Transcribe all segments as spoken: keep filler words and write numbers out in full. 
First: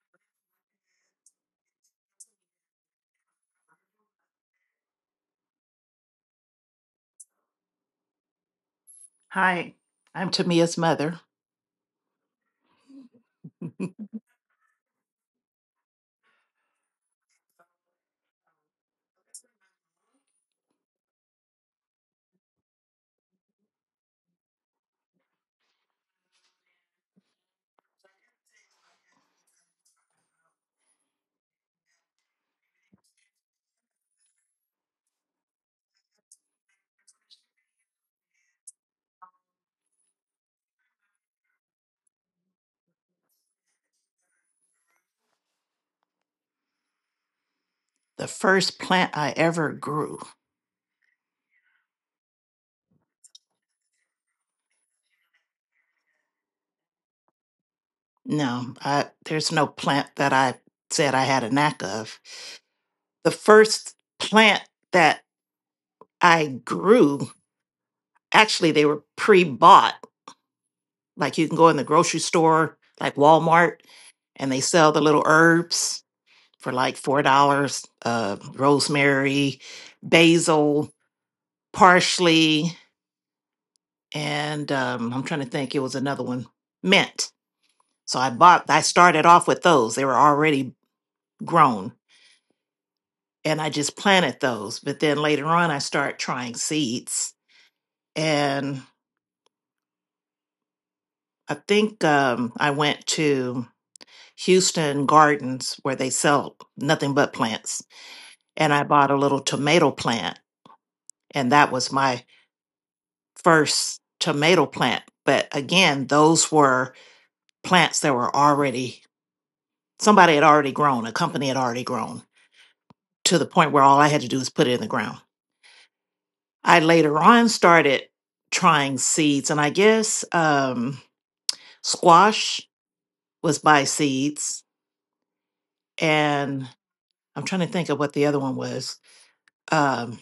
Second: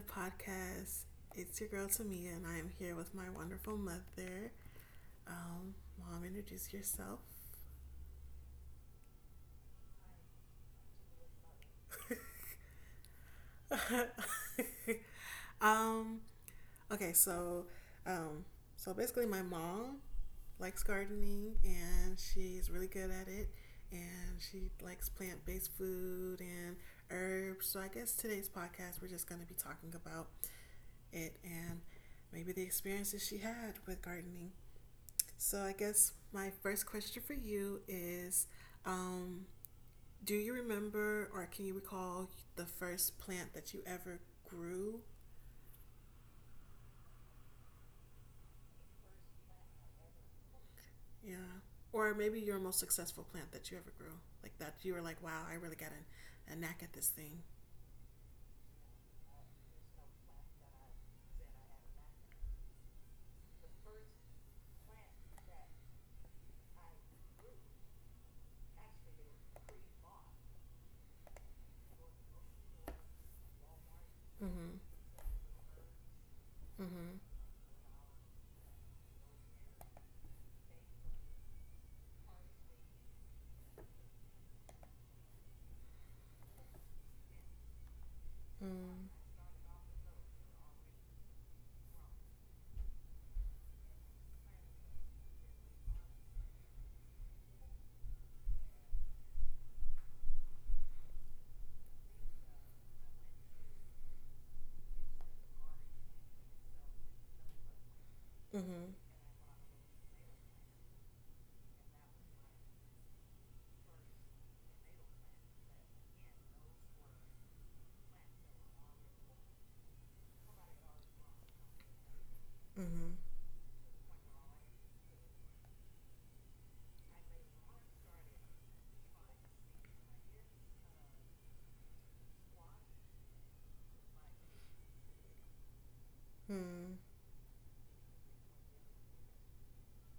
podcast. It's your girl Tamia, and I am here with my wonderful mother. Um, Mom, introduce yourself. Hi, I'm Tamia's mother. um, okay, so, um, so basically, my mom likes gardening, and she's really good at it, and she likes plant-based food and herbs. So I guess today's podcast, we're just going to be talking about it and maybe the experiences she had with gardening. So I guess my first question for you is um, do you remember or can you recall the first plant that you ever grew? The first plant I ever grew. Yeah. Or maybe your most successful plant that you ever grew. Like that you were like, wow, I really got a, a knack at this thing. No, I, there's no plant that I said I had a knack of. The first plant that I grew, actually, they were pre bought. Like you can go in the grocery store, like Walmart, and they Mm-hmm. sell the little herbs for like Mm-hmm. four dollars uh, rosemary, basil, parsley, and um, I'm trying to think, it was another one, mint. So I bought, I Mm-hmm. started off with those. They were already grown and I just planted those. But then later on, I started trying seeds. And I think um, I went to Houston Gardens where they sell nothing but plants. And I bought a little tomato plant. And that was my first tomato plant. But again, those were plants that were already, somebody had already grown, a company had already grown Mm-hmm. to the point where all I had to do was put it in the ground. I later on started trying seeds, and I guess um, squash was by seeds, and Mm-hmm. I'm trying to think of what the other one was. Um,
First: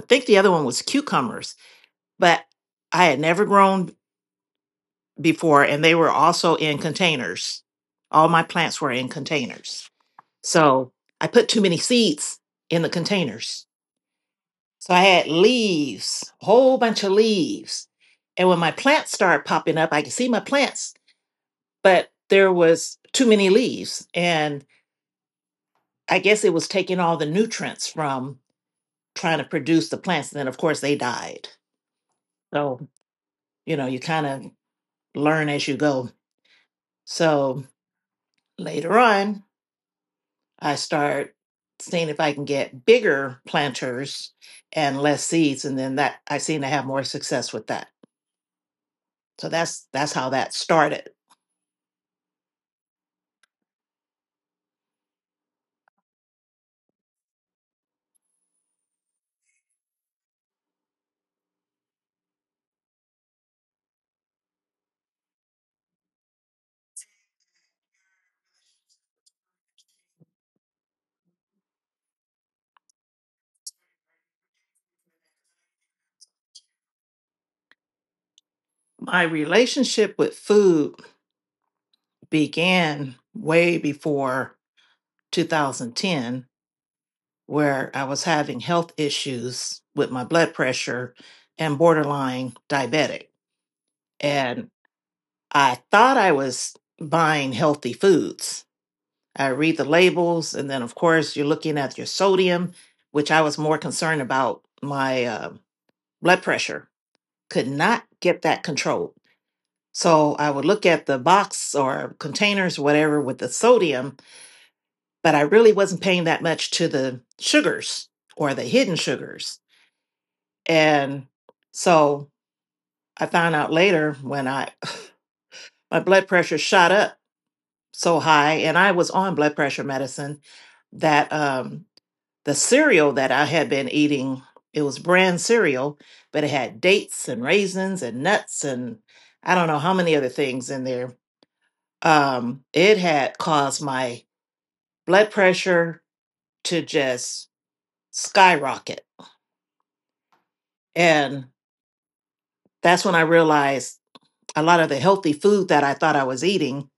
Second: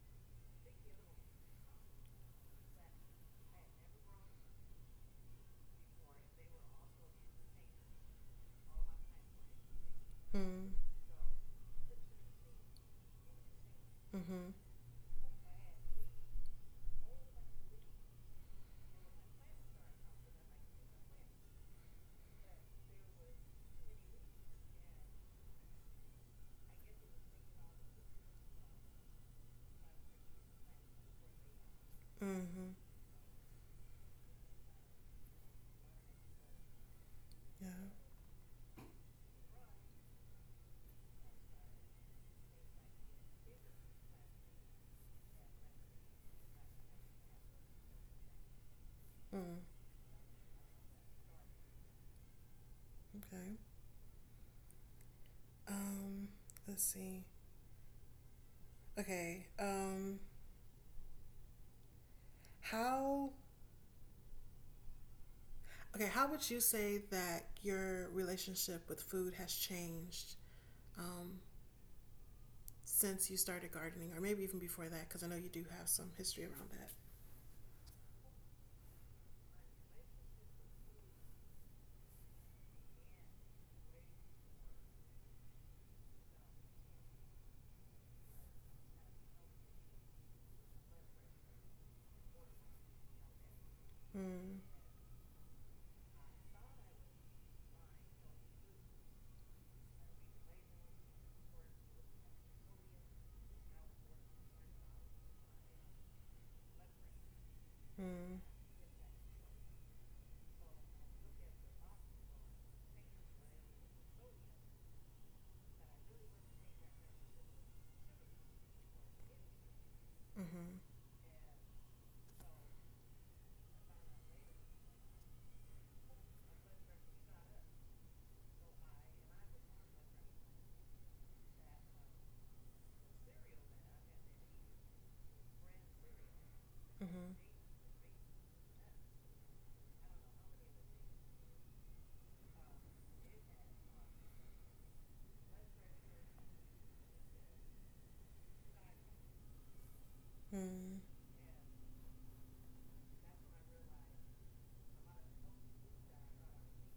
I think the other one was cucumbers, but I had never grown before, and they were also in containers. All my plants were in containers, Mm-hmm. so I put too many seeds in the containers. Mm-hmm. So I had leaves, a whole bunch of leaves, and when my plants started popping up, I could see my plants but there was too many leaves and I guess it was taking all the nutrients from trying to produce the plants, and then of course they died. Mm-hmm. So you know, you kind of learn as you go. So Yeah. later on, I start seeing if I can get bigger planters and less seeds, and then that I seem to have more success with that. So Mm. that's that's how that started. Okay. Um, let's see. Okay. Um, how Okay, how would you say that your relationship with food has changed um, since you started gardening, or maybe even before that? Because I know you do have some history around that. My relationship with food began way before two thousand ten, where I was having health issues with my blood pressure and borderline diabetic. Mm. And I thought I was buying healthy foods. I read the labels, and then, of course, you're looking at your sodium, which I was more concerned about my uh, blood pressure. Could not get Mm. that controlled. So I would look at the box or containers, whatever, with the sodium, but I really wasn't paying that much to the sugars or the hidden sugars. Mm-hmm. And so I found out later when I my blood pressure shot up so high and I was on blood pressure medicine that um the cereal that I had been eating, it was brand cereal, but it had dates Mm-hmm. and raisins and nuts and I don't know how many other things in there. Um it had caused my blood pressure to just skyrocket. Mm. And that's when I realized a lot of the healthy food that I thought I was eating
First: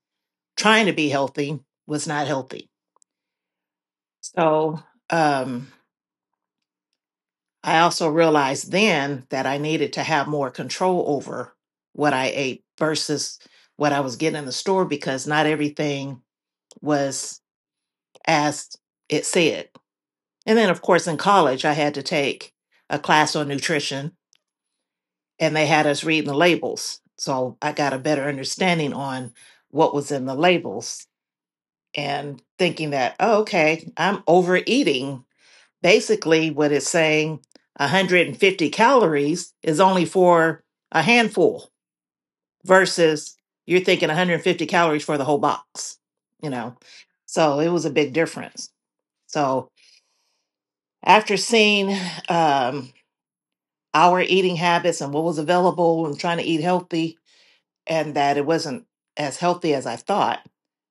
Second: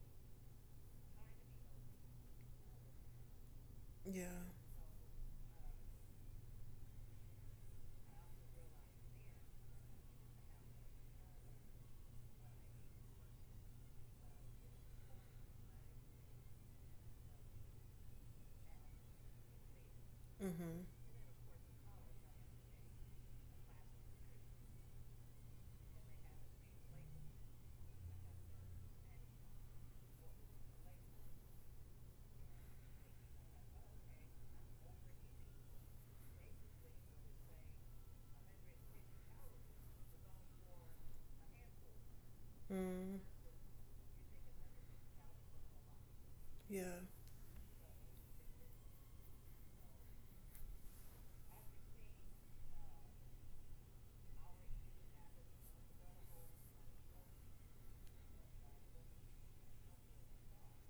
trying to be healthy was not healthy. Yeah. So um, I also realized then that I needed to have more control over what I ate versus what I was getting in the store because not everything was as it said. And then, Mm-hmm. of course, in college, I had to take a class on nutrition and they had us reading the labels. So I got a better understanding on what was in the labels and thinking that, oh, okay, I'm overeating basically what it's saying one hundred fifty calories is only for a handful Mm. versus you're thinking one hundred fifty calories for the whole box, you know. Yeah. So it was a big difference. So after seeing um, our eating habits and what was available and trying to eat healthy and that it wasn't as healthy as I thought,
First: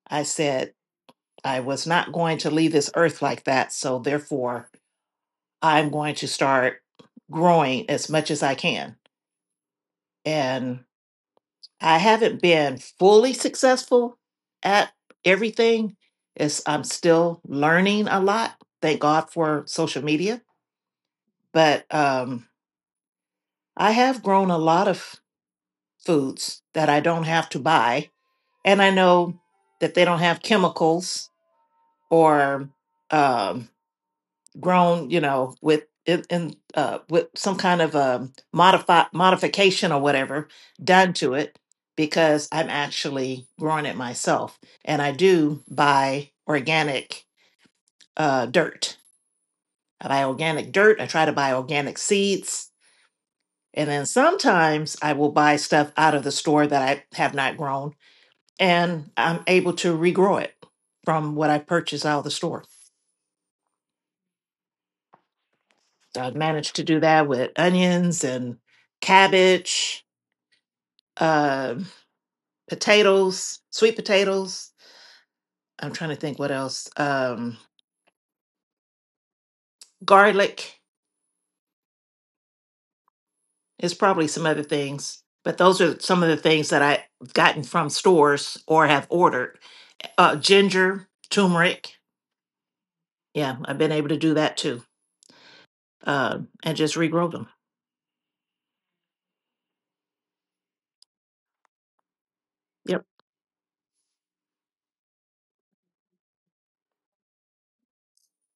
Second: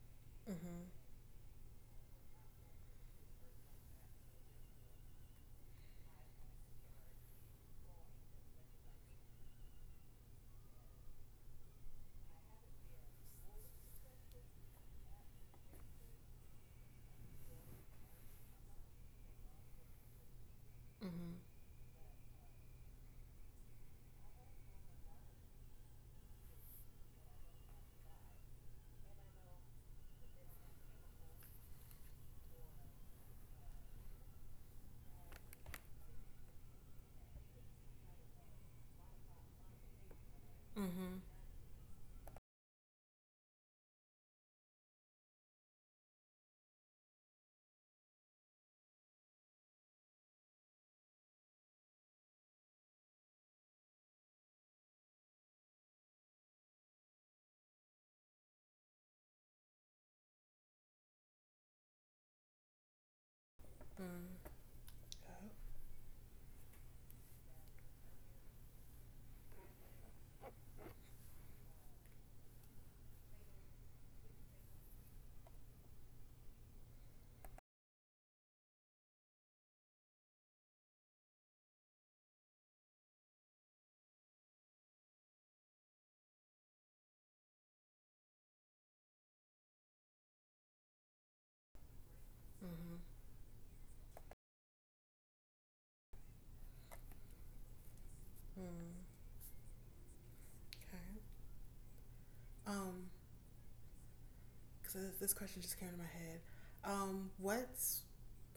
I said Mm-hmm. I was not going to leave this earth like that, so therefore I'm going to start growing as much as I can. And I haven't been fully successful at everything. It's, I'm still learning a lot. Thank God for social media. Mm-hmm. But um, I have grown a lot of foods that I don't have to buy. And I know that they don't have chemicals or um, grown, you know, with in, in uh, with some kind of a modify modification or whatever Mm-hmm. done Mm. to it because I'm actually growing it myself, and I do buy organic uh, dirt. I buy organic dirt. I try to buy organic seeds, and then sometimes I will buy stuff out of the store that I have not grown, and I'm able to regrow it from what I purchased out of the store. So I've managed to do that with onions and cabbage, uh, potatoes, sweet potatoes. I'm trying to think what else. Um, garlic. It's probably some other things, but those are some of the things that I've gotten from stores or have ordered. Uh, ginger, turmeric. Mm-hmm. Yeah, I've been able to do that too, uh, and just regrow them. Mm. Okay. Yep. Um, because this question just came to my head. Um, what's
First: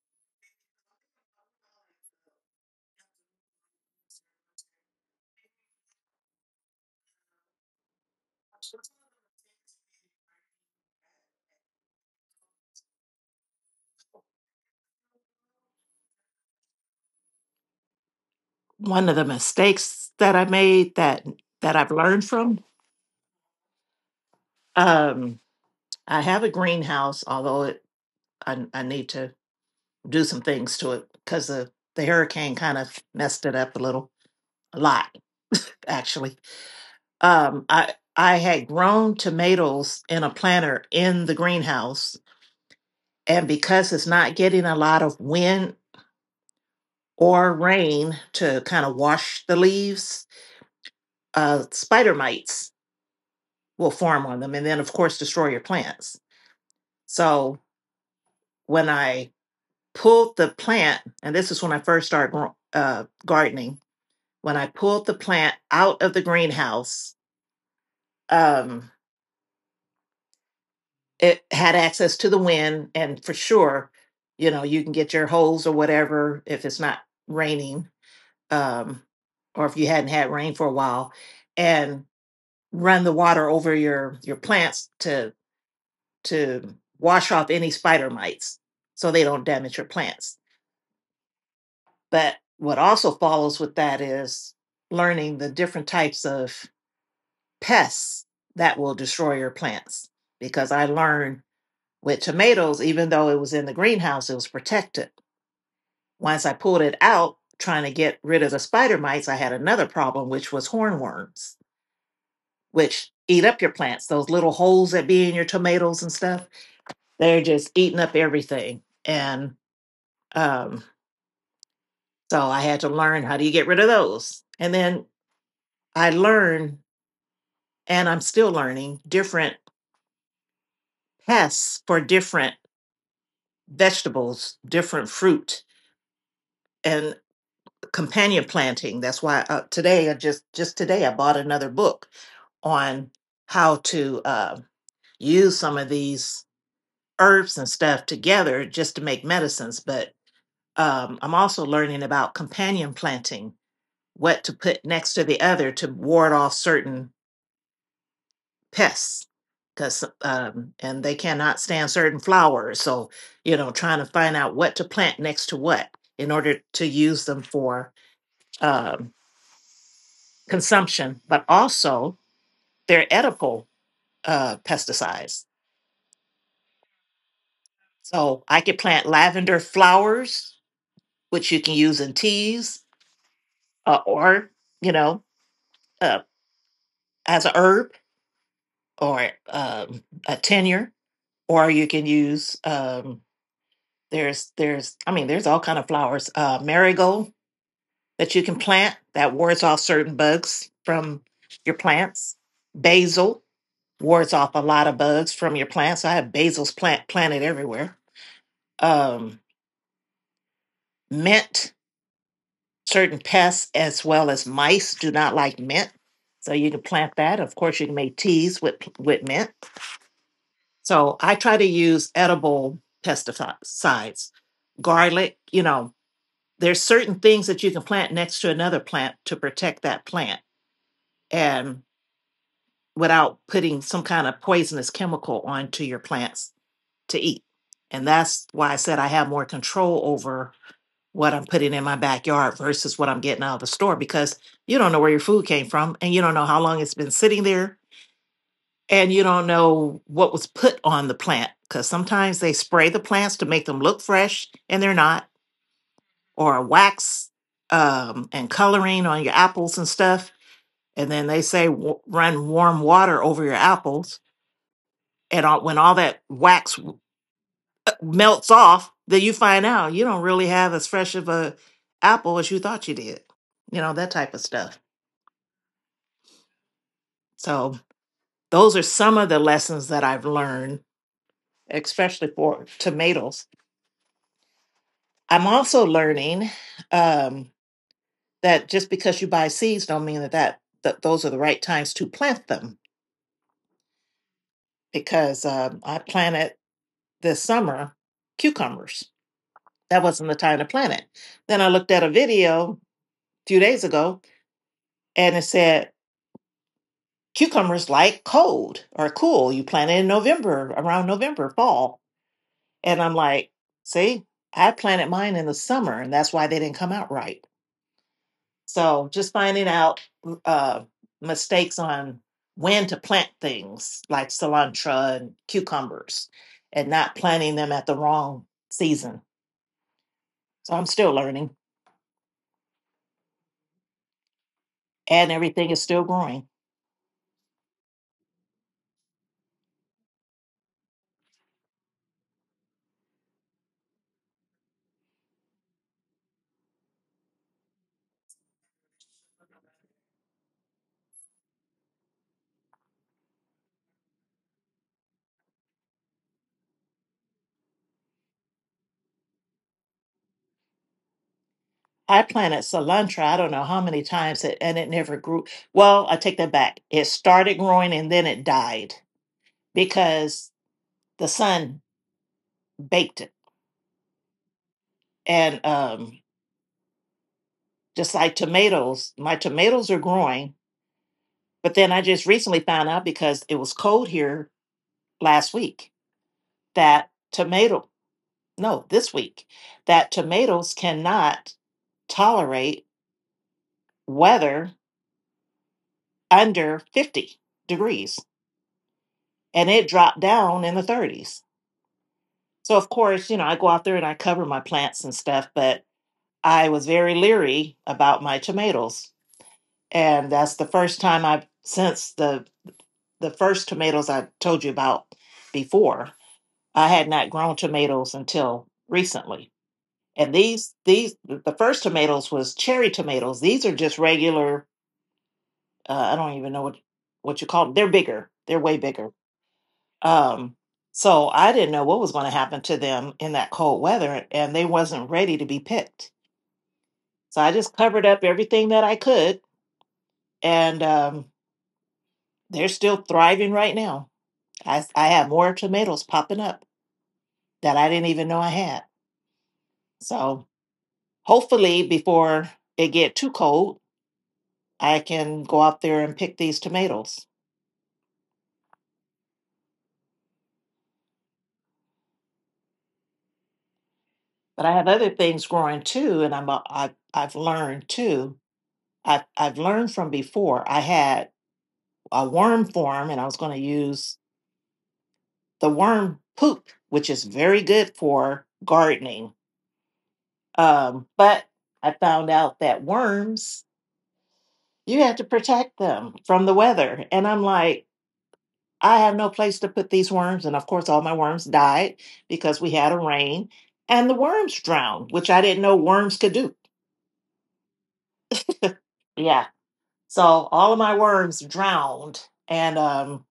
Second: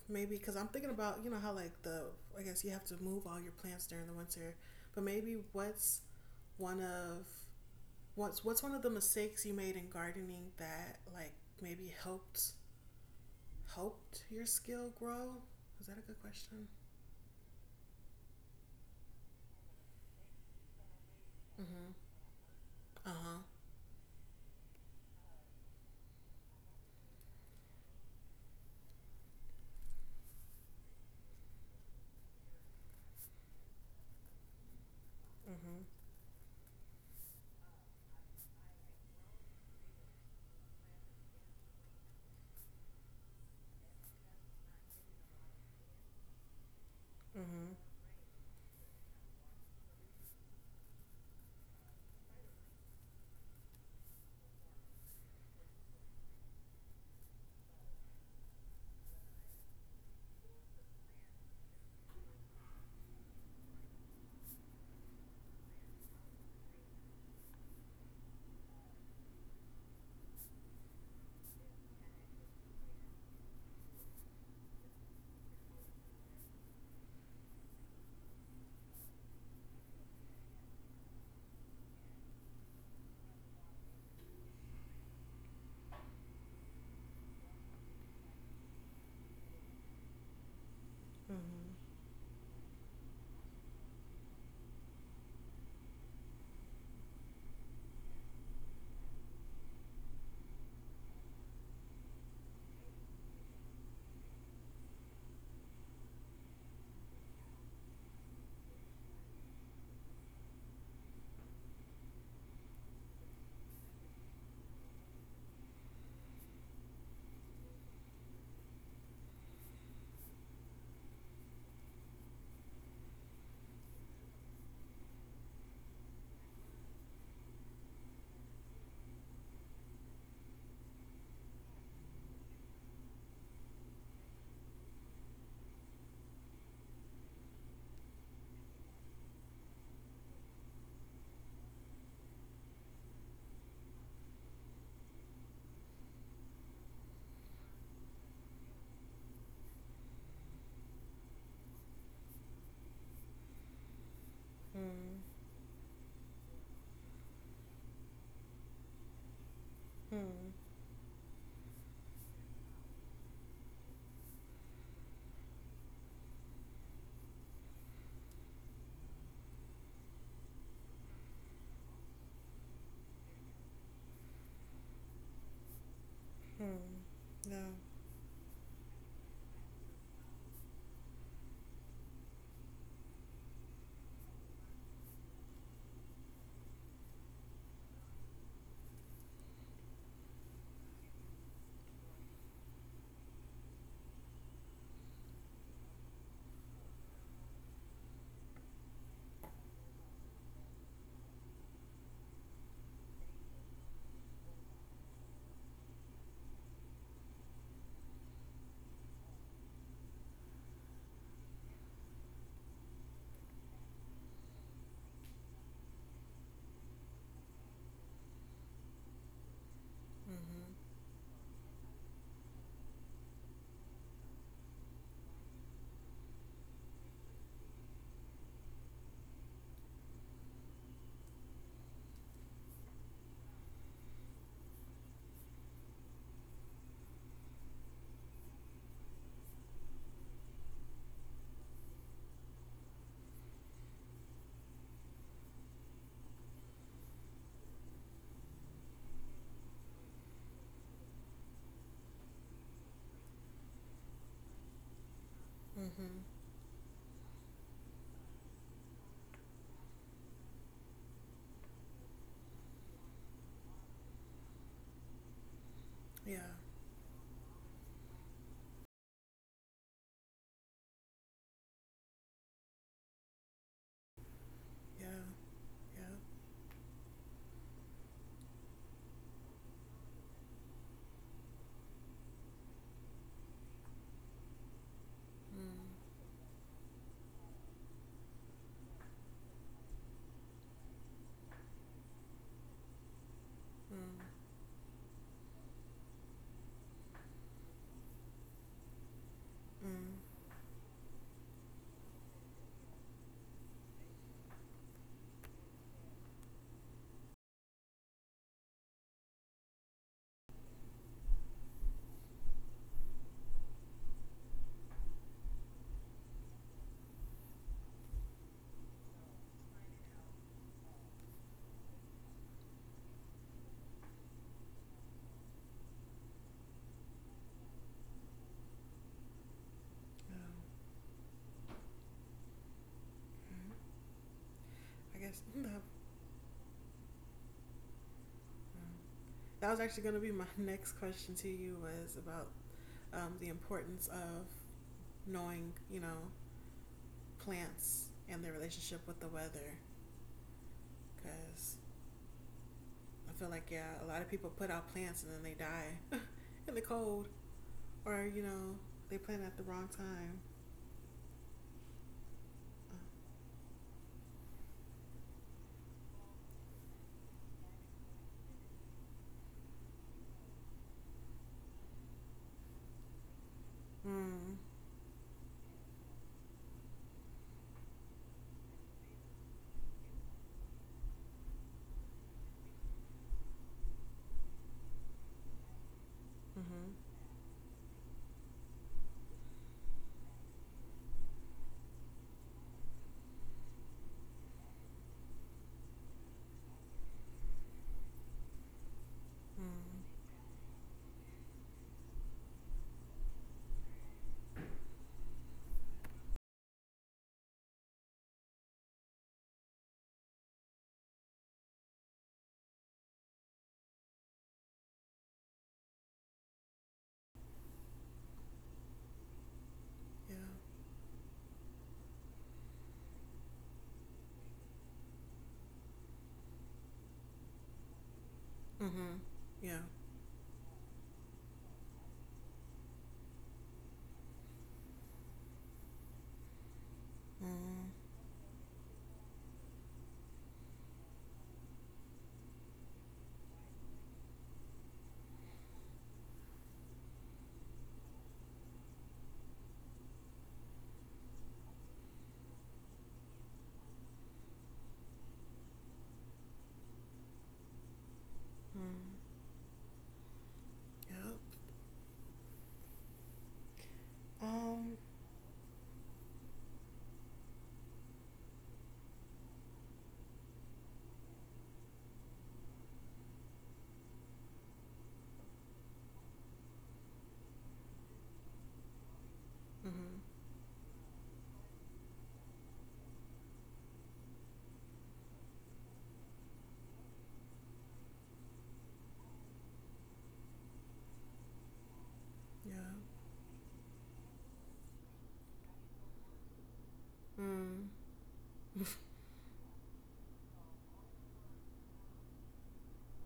Maybe because I'm thinking about you know how like the I guess you have to move all your plants during the winter, but maybe what's one of what's what's one of the mistakes you made in gardening that like maybe helped helped your skill grow? Is that a good question? One of the mistakes that I made that that Mm-hmm. I've learned from. Uh huh. Um, I have a greenhouse, although it, I, I need to do some things to it because the, the hurricane kind of messed it up a little, a lot Mm-hmm. actually. Um, I I had grown tomatoes in a planter in the greenhouse, and because it's not getting a lot of wind or rain to kind of wash the leaves, uh, spider mites will form on them, and then of course destroy your plants. So when I pulled the plant, and this is when I first started uh, gardening, when I pulled the plant out of the greenhouse, um, it had access to the wind, and for sure, you know, you can get your hose or whatever if it's not raining, um, or if you hadn't had rain for a while, and run the water over your your plants to to wash off any spider mites so they don't damage your plants. Mm-hmm. But what also follows with that is learning the different types of pests that will destroy your plants because I learned with tomatoes, even though it was in the greenhouse, it was protected. Once I pulled it out, trying to get rid of the spider mites, I had another problem, which was hornworms, which eat up your plants. Those little holes that be in your tomatoes and stuff, they're just eating up everything. And um, so I had to learn how do you get rid of those. And then I learned, and I'm still learning, different pests for different vegetables, different fruit, and companion planting. That's why uh, today, I just just today, I bought another book on how to uh, use some of these herbs and stuff together just to make medicines. But um, I'm also learning about companion planting, what to put next Mm-hmm. to the other to ward off certain pests. Because Mm-hmm. Mm-hmm. um, and they cannot stand certain flowers, so you know, trying to find out what to plant next to what in order to use them for um, consumption, but also they're edible uh, pesticides. Yeah. So I could plant lavender flowers, which you can use in teas uh, or, you know, uh, as a herb or um, a tenure, or you can use, um, there's, there's, I mean, there's all kind of flowers, uh, marigold that you can plant that wards off certain bugs from your plants, basil, wards off a lot of bugs from your plants. I have basil's plant planted everywhere. Um, mint, certain pests as well as mice do not like mint, so you can plant that. Of course, you can make teas with with mint. Mm-hmm. So I try to use edible pesticides, garlic. You know, there's certain things that you can plant next to another plant to protect that plant and without putting some kind of poisonous chemical onto your plants to eat. And that's why I said I have more control over what I'm putting in my backyard versus what I'm getting out of the store because you don't know where your food came from, and you don't know how long it's been sitting there, and you don't know what was put on the plant because sometimes they spray the plants to make them look fresh and they're not, Mm-hmm. or wax um, and coloring on your apples and stuff. And then they say w- run warm water over your apples. And all, when all that Yeah. wax melts off, that you find out you don't really have as fresh of a apple as you thought you did, you know, that type of stuff. Yeah. Yeah. So those are some of the lessons that I've learned, especially for tomatoes. I'm also Mm. learning um, that just because you buy seeds don't mean that, that that those are the right times to plant them Mm. because um, I planted this summer cucumbers. That Hmm. wasn't the time to plant it. Then I looked at a video a few days ago, and it said cucumbers like cold or cool. You plant it in November, around November, fall. And I'm like, see, I planted mine in the summer, and that's why they didn't come out right. So just finding out uh, mistakes on when to plant things like cilantro and cucumbers and not planting them at the wrong season. Yeah. So I'm still learning, Mm. I and guess everything uh, is still growing. that was actually going to be my next question to you was about um, the importance of knowing, you know, plants and their relationship with the weather. Because I feel like, yeah, a lot of people put out plants and then they die in the cold, or you know, they plant at the wrong time. I planted cilantro, I don't know how many times, it, and it never grew. Well, I take that back. It started growing and then it died because the sun baked it. Mm. And um, Just like tomatoes, my tomatoes are growing. But then I just recently found out because it was cold here last week Mm-hmm. that tomato, no, this week, that tomatoes cannot tolerate weather under fifty degrees. And it dropped Mm. down in the thirties. So of course, you know, I go out there and I cover my plants and stuff, but I was very leery about my tomatoes. And that's the first time I've since the the first tomatoes I told you about before. I had not grown tomatoes until recently. And Yeah. these these the first tomatoes was cherry tomatoes. These are just regular uh, I don't even know what what you call them. They're bigger. They're way bigger. Mm-hmm. Yeah. Um, so I didn't know what was going to happen to them in that cold weather, and they wasn't ready to be picked. So I just Mm. covered up everything that I could, and um, they're still thriving right now. I I have more tomatoes popping up that I didn't even know I had. So hopefully, before it get too cold, I can go out there and pick these tomatoes. Mm. Yep. But I have Um, other things growing too, and I'm a, I, I've learned too. I've, I've learned from before. I had a worm form, and I was going to use the worm poop, which is very good for gardening. Mm-hmm. Um, but I found out that worms, you had to protect them from the weather. And I'm like, I have no place to put these worms. And of course, all my worms died because we Yeah. had a rain and the worms drowned, which I didn't know worms could do. Mm. Yeah. So all of my worms drowned. And um,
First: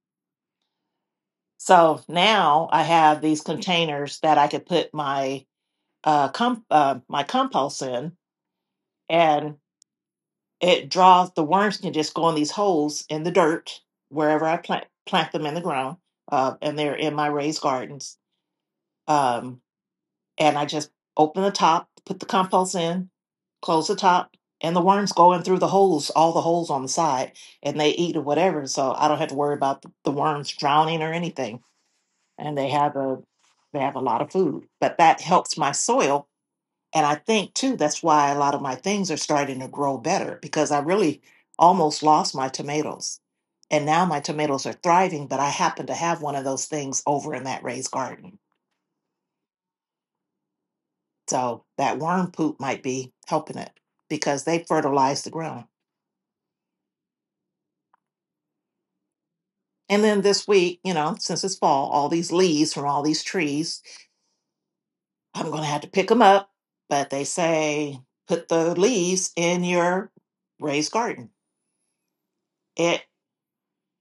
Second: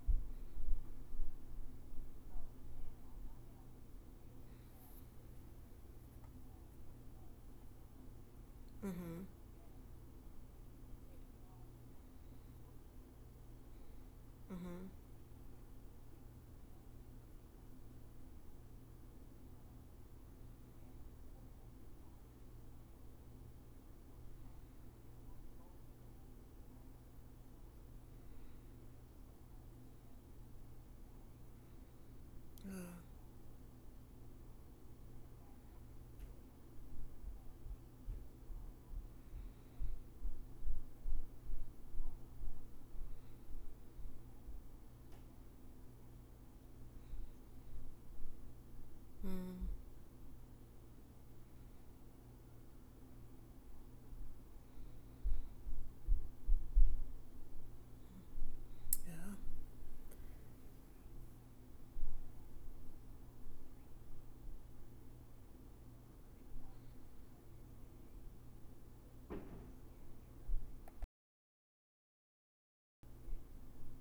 So now I have these containers that I could put my uh, comp- uh, my compost in, Mm-hmm. and it draws the worms can just go in these holes in the dirt wherever I Mm-hmm. plant plant them in the ground, uh, and they're in my raised gardens. Um, and I just open the top, put the compost in, close the top, and the worms go in through the holes, all the holes on the side, and they eat or whatever. So I don't have to worry about the the worms drowning or anything, and they Yeah. have a they have a lot of food. But that helps my soil. And I think too, that's why a lot of my things are starting to grow better because I really almost lost my tomatoes. And now my tomatoes are thriving, but I happen to have one of those things over in that raised garden. Mm. So that worm poop might be helping it because they fertilize the ground. Yeah. And then this week, you know, since it's fall, all these leaves from all these trees, I'm going to have to pick them up. But they say put the leaves in your raised garden, it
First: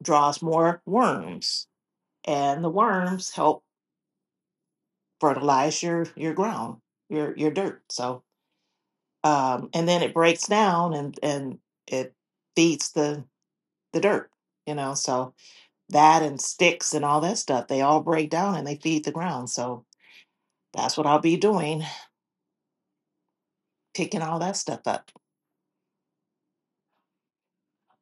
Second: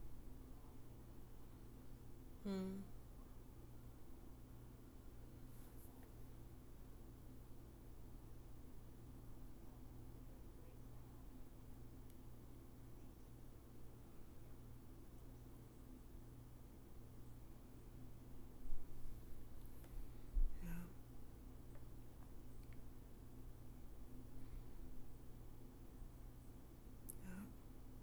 draws more worms and the Mm. worms help fertilize your your ground your your dirt so um and then it breaks down and and it feeds the the dirt, you know. So that and sticks and all that stuff they all break down and they feed the ground. So Yeah. that's what I'll be doing, picking all that stuff up. Yeah.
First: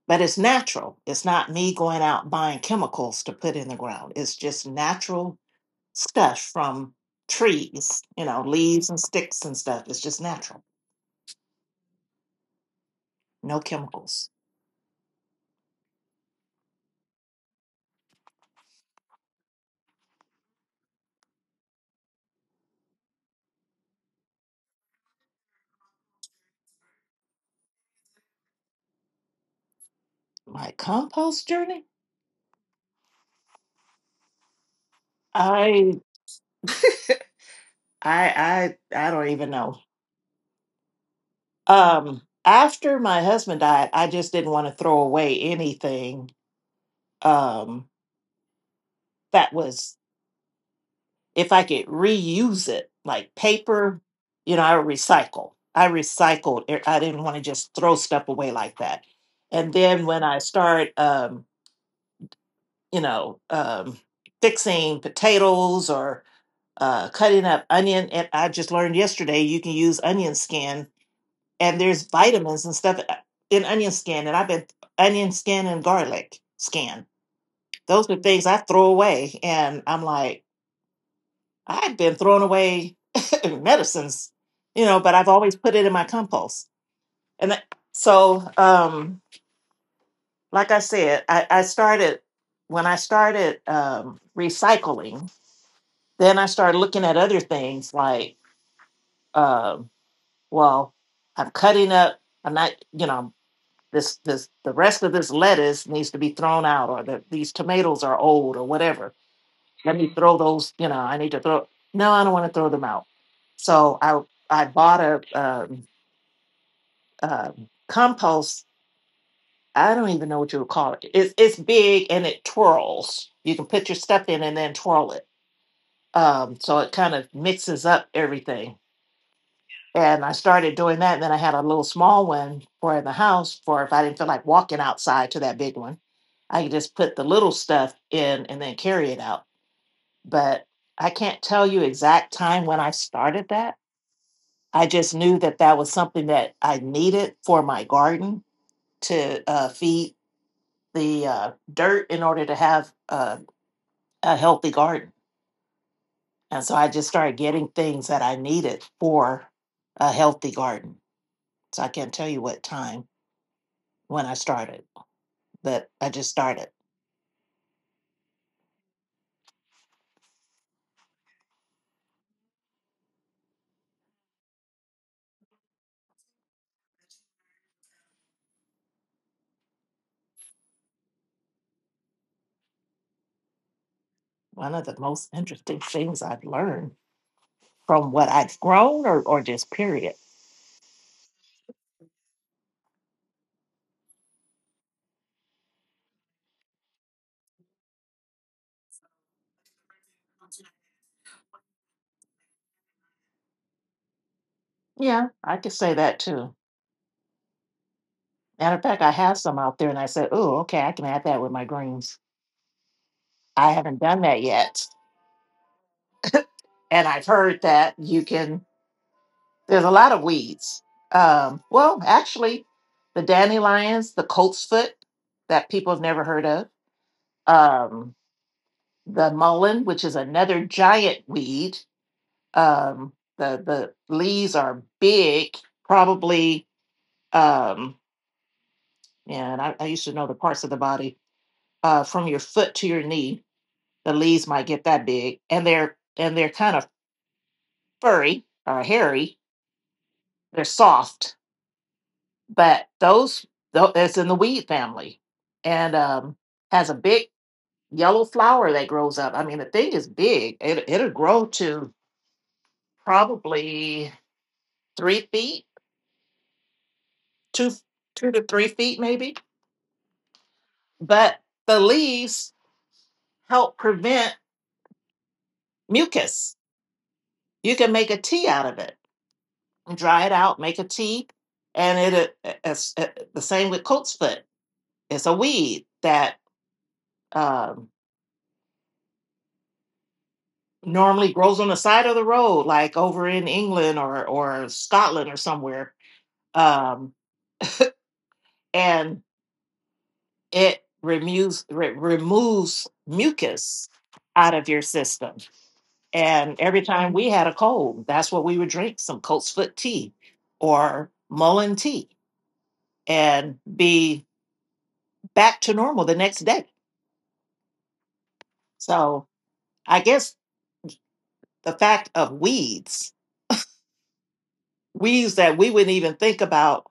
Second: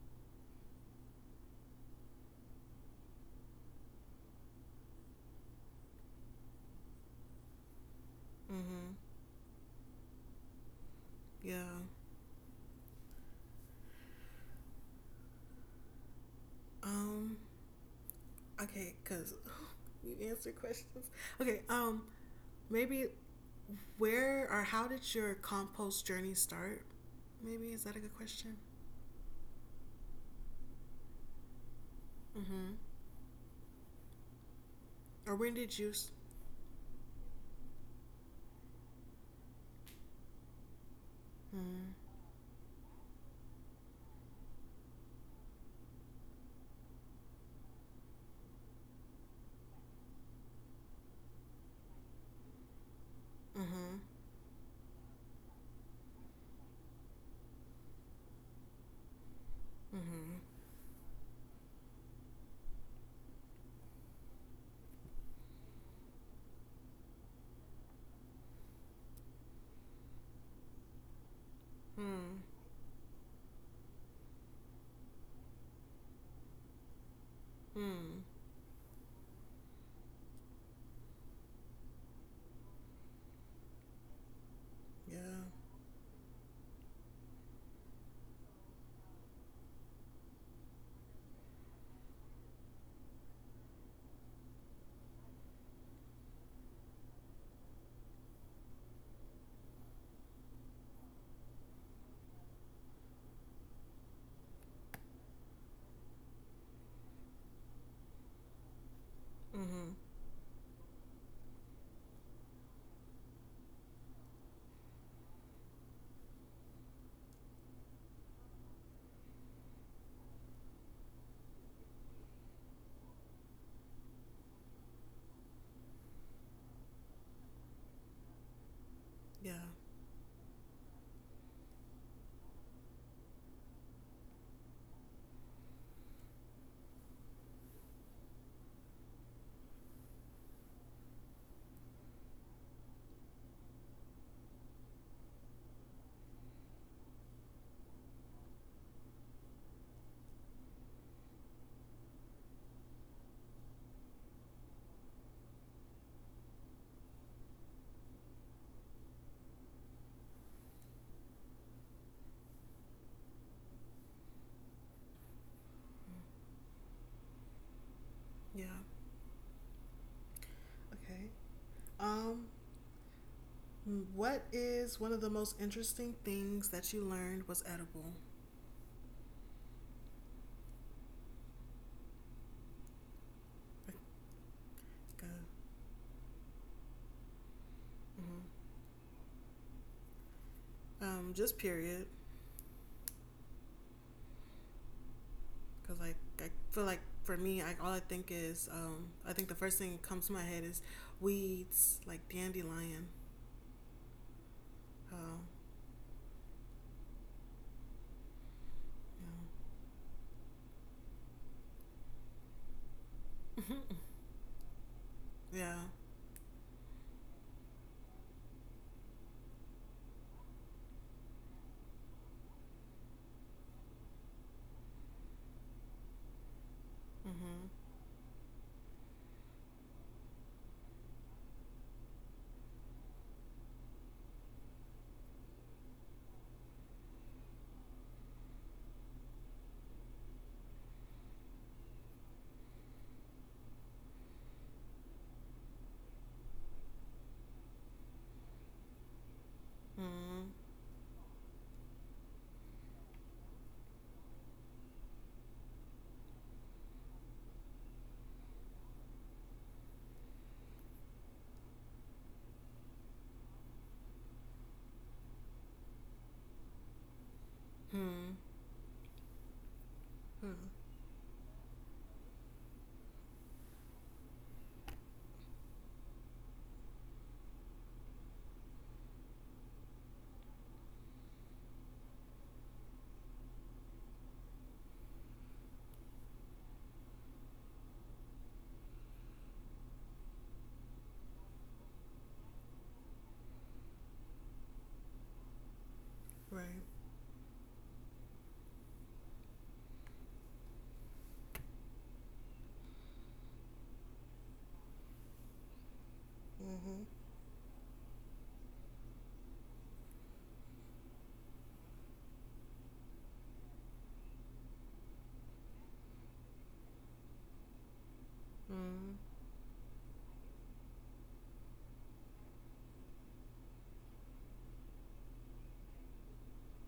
But it's natural, it's not me going out buying chemicals to put in the ground, it's just natural stuff from trees, you know, leaves Mm-hmm. and sticks and stuff, it's just natural. Yeah. No chemicals. Um. Okay, cause you answer questions. Okay. Um. Maybe where or how did your compost journey start? Maybe is that a good question? My compost journey, Mm-hmm. Or when did you? i s- i i I don't even know. Mm. Um, after my husband died I just didn't want to throw away anything, um that was, if I could reuse it like paper, Mm-hmm. you know, i recycle I recycled it. I didn't want to just throw stuff away like that. And then when I Mm-hmm. start, um you know, um fixing potatoes or uh, cutting up onion, and I just learned yesterday you can use onion skin, and there's Mm. vitamins and stuff uh, in onion skin. And I've been, onion skin and garlic skin, those are Mm. things I throw away and I'm like, I've been throwing away medicines, you know, but Yeah. I've always put it in my compost. And that, so um Like I said, i, I started when I started um recycling, then I started looking at other things like, um well I'm cutting up, I'm not, you know. This this the rest of this lettuce needs to be thrown out, or the, these tomatoes are old, or whatever. Mm-hmm. Let me throw those. You know, I need to throw. No, I don't want to throw them out. So I I bought a um, uh, compost. I don't even know what you would call it. It's it's big and it twirls. You can put your stuff in and then twirl it. Um, so it kind of mixes up everything. Yeah. And I started doing that. And then I had a little small one for in the house, for if I didn't feel like walking outside to that big one, I could just put the little stuff in and then carry it out. But I can't tell you exact time when I started that. I just knew that that was something that I needed for my garden to uh, feed the uh, dirt in order to have uh, a healthy garden. And so I just started getting things that I needed for a healthy garden. So I can't tell you what time when I started, that I just started. Yeah. Okay. Um. What is one of the most interesting things that you learned was edible? One of the most Good. interesting things I've learned from what Mm-hmm. I've grown, or, or just period. Um, just period, because like I feel like for me, I, all I think is um, I think the first thing that comes to my head is weeds, like dandelion. Yeah, Oh, I could say that too. Matter of fact, I have some out there and I said, oh, okay, I can add that with my greens. I yeah. haven't done that yet. yeah. And I've heard that you can, there's a lot of weeds. Um, well, actually, the dandelions, the colt's foot that people have never heard of, Mm-hmm. um, the mullein, which is another giant weed. um the the leaves are big, probably, um yeah, and I, I used to know the parts of the body uh from your foot to your knee. The leaves might get that big, and they're and they're kind of furry or hairy, Mm-hmm. they're soft. But those tho- it's in the weed family, and um has a big yellow flower that grows up. I mean, the thing is big, it, it'll grow to probably three feet, two two to Hmm. three feet maybe. Hmm. But the leaves help prevent mucus. You can make a tea out of it, dry it out, make a tea, and it, it it's, it- the same with coat's foot. It's a weed that um, normally grows on the side of the road, like over in England or or Scotland or somewhere, Right. um, and it removes re- removes mucus out of your system. And every Mm-hmm. time we had a cold, that's what we would drink, some colt's foot tea or mullein tea, and be back to normal the next day. Mm. So I guess the fact of weeds, weeds that we wouldn't even think about,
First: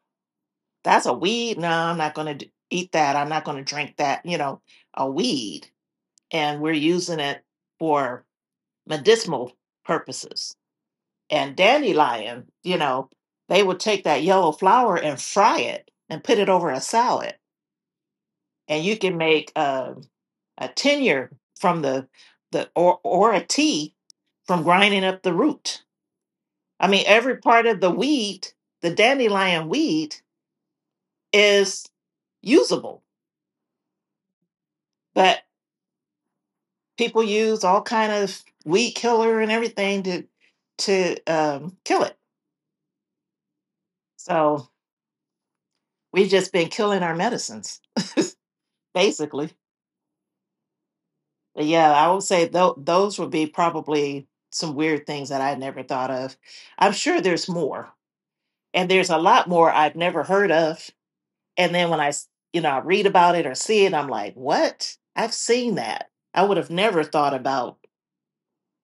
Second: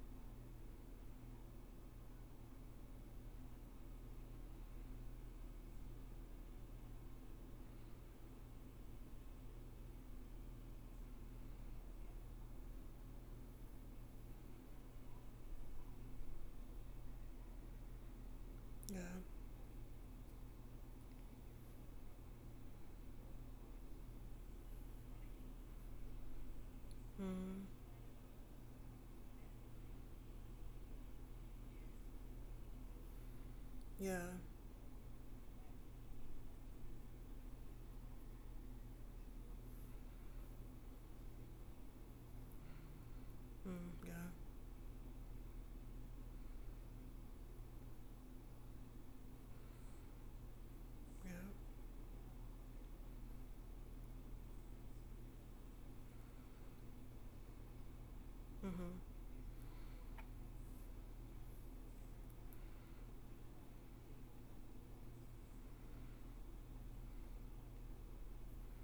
that's a weed. No, I'm not going to eat that. I'm not going to drink that, you know, a weed. And we're using it for medicinal purposes. And dandelion, you know, they would take that yellow flower and fry it and put it over a salad, and you Yeah. can make uh, a tenure from the the or or a tea from grinding up the root. I mean, every Mm. part of the weed, the dandelion weed, is usable, Yeah. but people use all kind of weed killer and everything to to um, kill it. Mm. Yeah. So we've just been killing our medicines, basically. Yeah. Yeah, I would say tho- those would be probably some weird things that I never thought of. I'm sure there's more, and Mm-hmm. there's a lot more I've never heard of. And then when I, s- you know, I read about it or see it, I'm like, what? I've seen that. I would have never thought about,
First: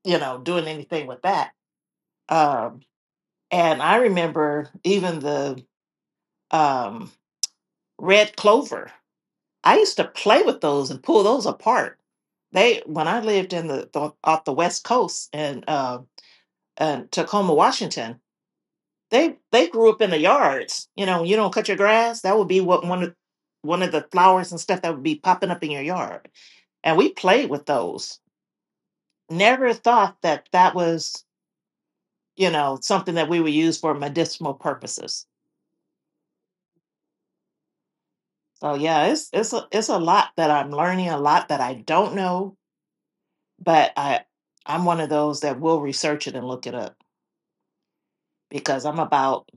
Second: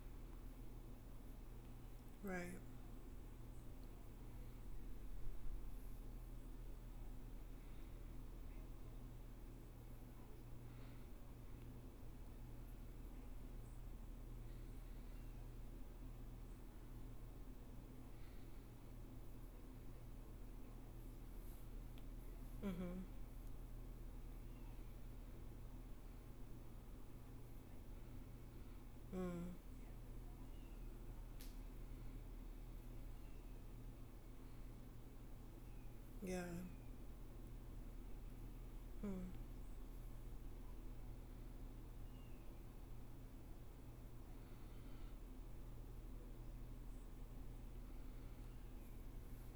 you know, doing anything with that. Right. Um, and I remember even the um, red clover. I used to play with those and pull those apart. They when I lived in the, the off the west coast and um uh, Tacoma, Washington, they they grew up in the yards. You know, you don't cut your grass. That would be what Mm-hmm. one of one of the flowers and stuff that would be popping up in your yard. And we played with those. Mm. Never thought that that was, you know, something that we would use for medicinal purposes. Yeah. So yeah, Mm. it's it's a, it's a lot that I'm learning, a lot that I don't know, but I I'm one of those that will research it and look it up because I'm about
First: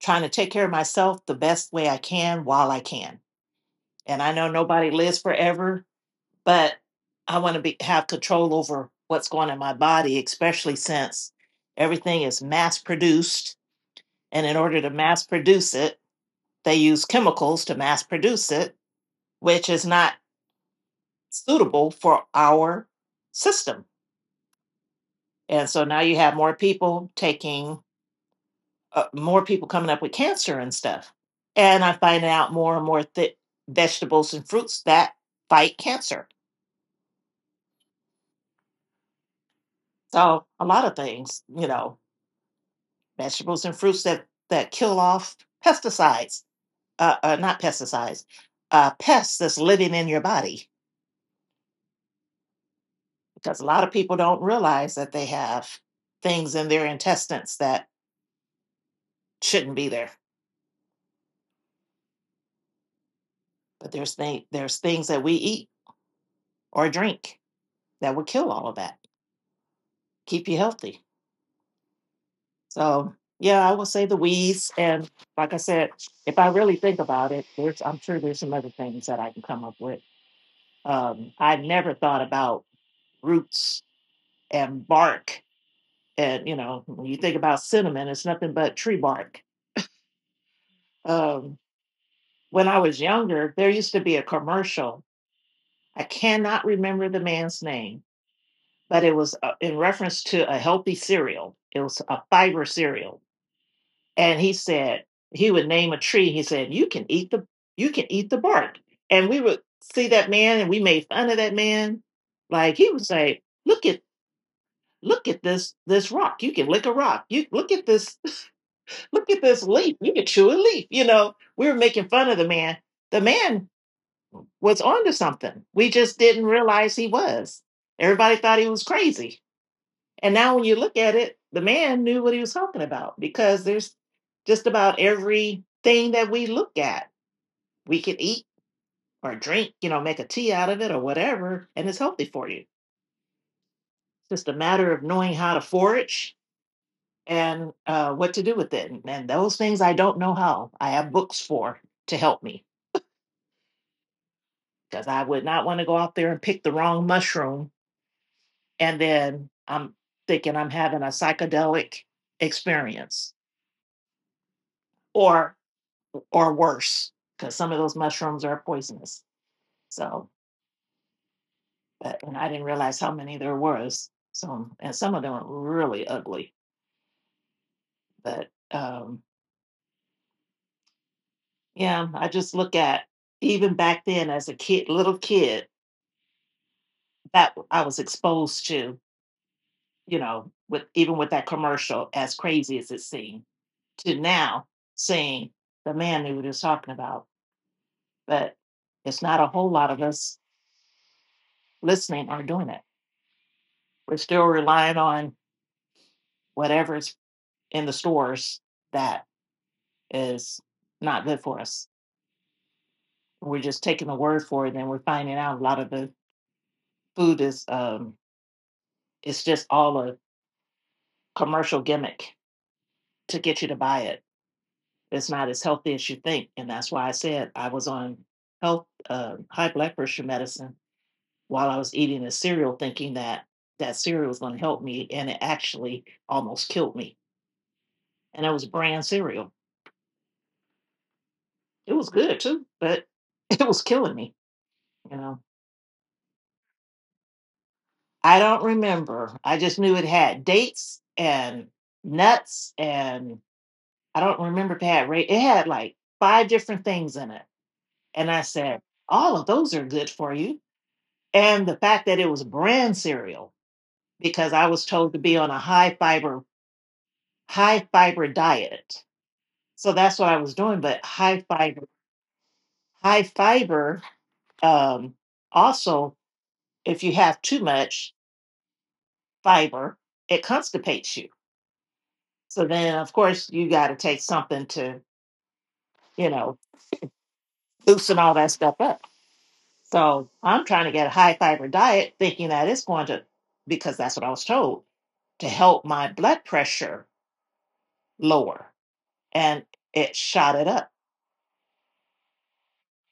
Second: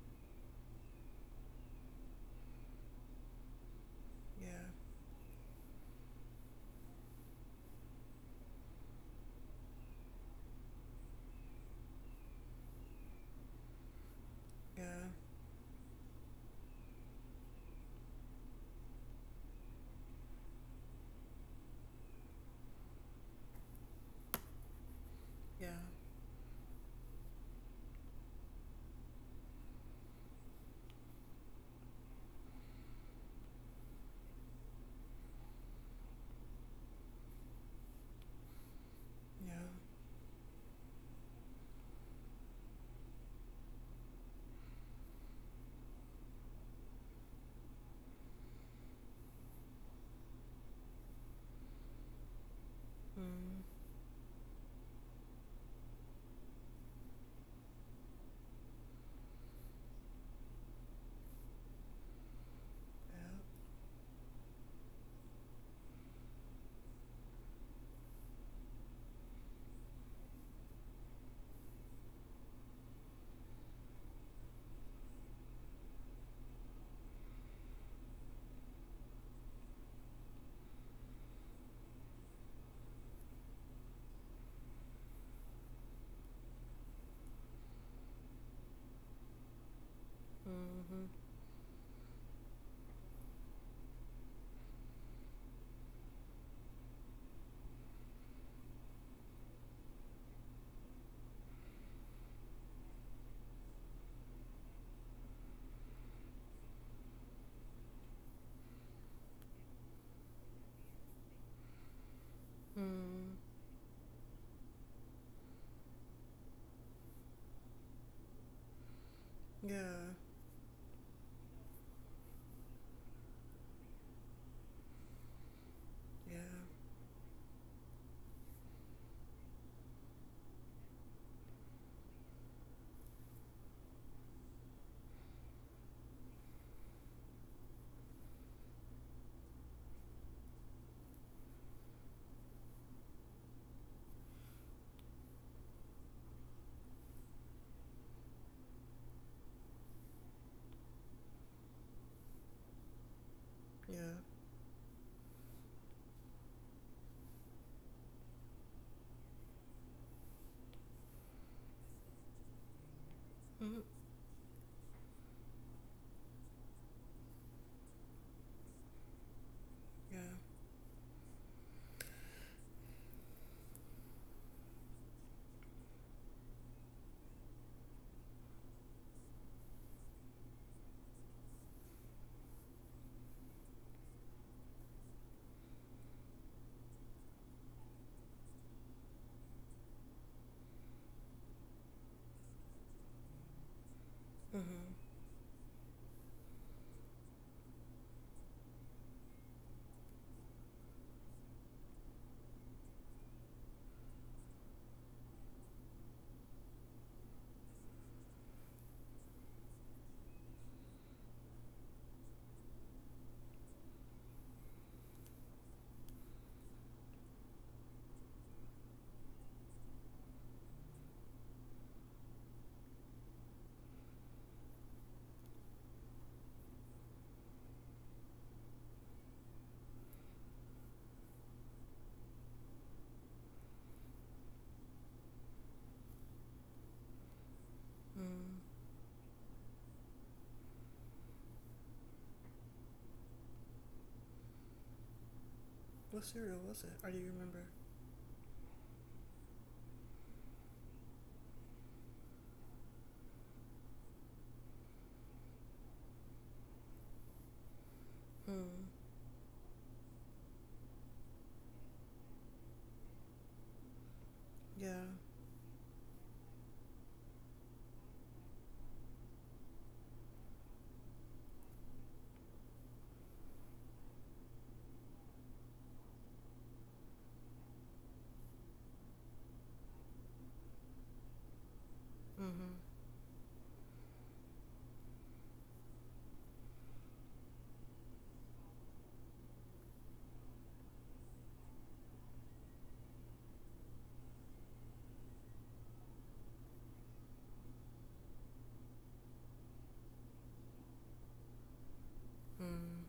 trying to take care of myself the best way I can while I can, and I know Yeah. nobody lives forever, but I want to be have control over what's going on in my body, especially since everything is mass produced. And in order Yeah. to mass produce it, they use chemicals to mass produce it, which is not suitable for our system. Yeah. And so now you have more people taking, uh, more people coming up with cancer and stuff. And I find out more and more th- vegetables and fruits that fight cancer. Yeah. So a lot of things, you know, vegetables and fruits that that kill off pesticides, uh, uh, not pesticides, uh, pests that's living in your body. Because Mm. a lot of people don't realize that they have things in their intestines that shouldn't be there. Yeah. But there's thing, there's things that we eat or drink that will kill all of that, keep you healthy. So yeah, I would say the weeds, and like I said, if I really think about it, there's I'm sure there's some other things that I can come up with. Um, I never thought about roots and bark. And you know, when you think about cinnamon, it's nothing but tree bark. Mm-hmm. Um, when I was younger, there used to be a commercial. I cannot remember the man's name, but it was uh, in reference to a healthy cereal. It was a fiber cereal, and he said he would name a tree. He said you can eat the you can eat the bark, and we would see that man, and we made fun of that man. Like he would Mm. say, "Look at look at this this rock. You can lick a rock. You look at this Look at this leaf. You Yeah. could chew a leaf." You know, we were making fun of the man. The man was onto something. We just didn't Yeah. realize he was. Everybody thought he was crazy. And now when you look at it, the man knew what he was talking about because there's just about everything that we look at, we can eat or drink, you know, make a tea out of it or whatever, and it's healthy for you. It's just a matter of knowing how to forage and uh, what to do with it. And, and those things I don't know how. I have books for to help me, Yeah. because I would not want to go out there and pick the wrong mushroom. And then I'm thinking I'm having a psychedelic experience, Mm. or or worse, because some of those mushrooms are poisonous. Yeah. So but, and I didn't realize how many there was. So and some of them are really ugly. But um, yeah, I just look at even back then as a kid, little kid, that I was exposed to, you know, with even with that commercial, as crazy as it seemed, to now Mm-hmm. seeing the man who we were just talking about. But it's not a whole lot of us listening or doing it. We're still relying on whatever's in the stores that is not good for us. We're just taking the word for it, and we're finding out a lot of the food is um, it's just all a commercial gimmick to get you to buy it. It's not as healthy as you think, and that's why I said I was on health uh, high blood pressure medicine while I was eating the cereal, thinking that that cereal was going to help me, and it actually almost killed me. And Mm. it was brand cereal. It was good too, but it was killing me. You know, What cereal was it? Or do you remember? I don't remember. I just knew it had dates and nuts, and I don't remember if it had ra- it had like five different things in it. And I said, Mm. all of those are good for you. And the fact that it was brand cereal, because I was Yeah. told to be on a high fiber, high fiber diet, so that's what I was doing. But high fiber, high fiber. Um, also, if you have too much fiber, it constipates you. So Mm-hmm. then, of course, you got to take something to, you know, loosen all that stuff up. So I'm trying to get a high fiber diet, thinking that it's going to, because that's what I was told, to help my blood pressure lower. And it shot it up Mm.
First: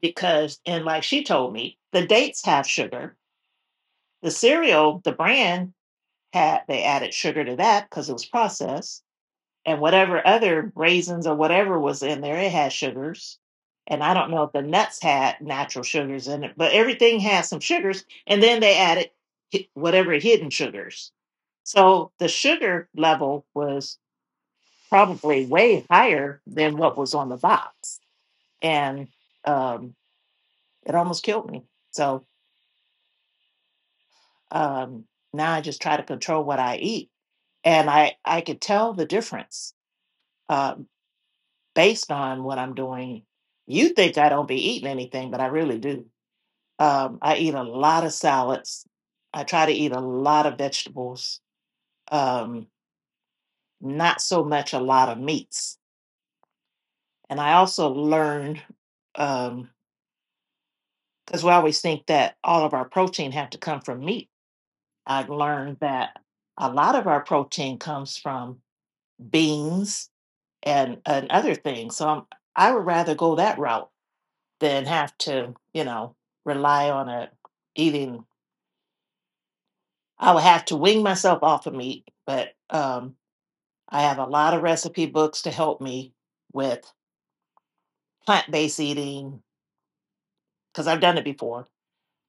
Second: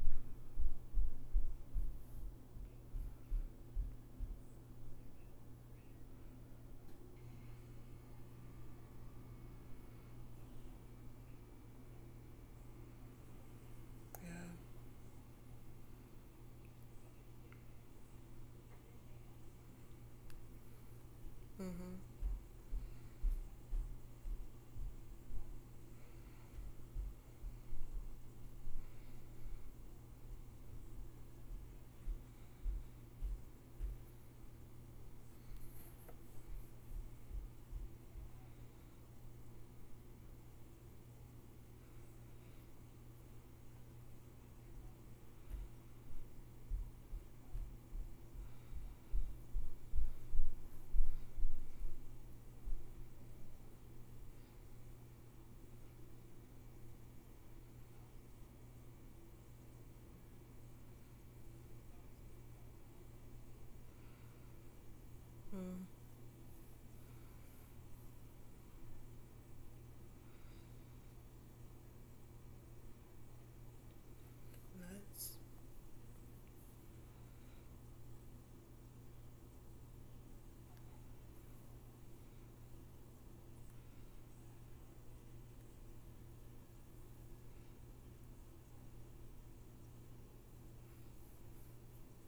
because, and like she told me, the dates have sugar, the cereal, the brand had they added sugar to that because it was processed, and whatever other raisins or whatever was in there, it had sugars. And I don't Yeah. know if the nuts had natural sugars in it, but everything had some sugars. And then they added whatever hidden sugars. Mm-hmm. So the sugar level was probably way higher than what was on the box. And um, it almost killed me. So um, now I just try to control what I eat. And I, I could tell the difference uh, based on what I'm doing. You think I don't be eating anything, but I really do. Um, I eat a lot of salads. I try to eat a lot of vegetables, um, not so much a lot of meats. And I also learned because we always think that all of our protein have to come from meat. I learned Mm. that a lot of our protein comes from beans and, and other things. So I'm, I would rather go that route than have Nuts. to, you know, rely on a eating. I would have to wing myself off of meat, but um, I have a lot of recipe books to help me with plant based eating because I've done it before.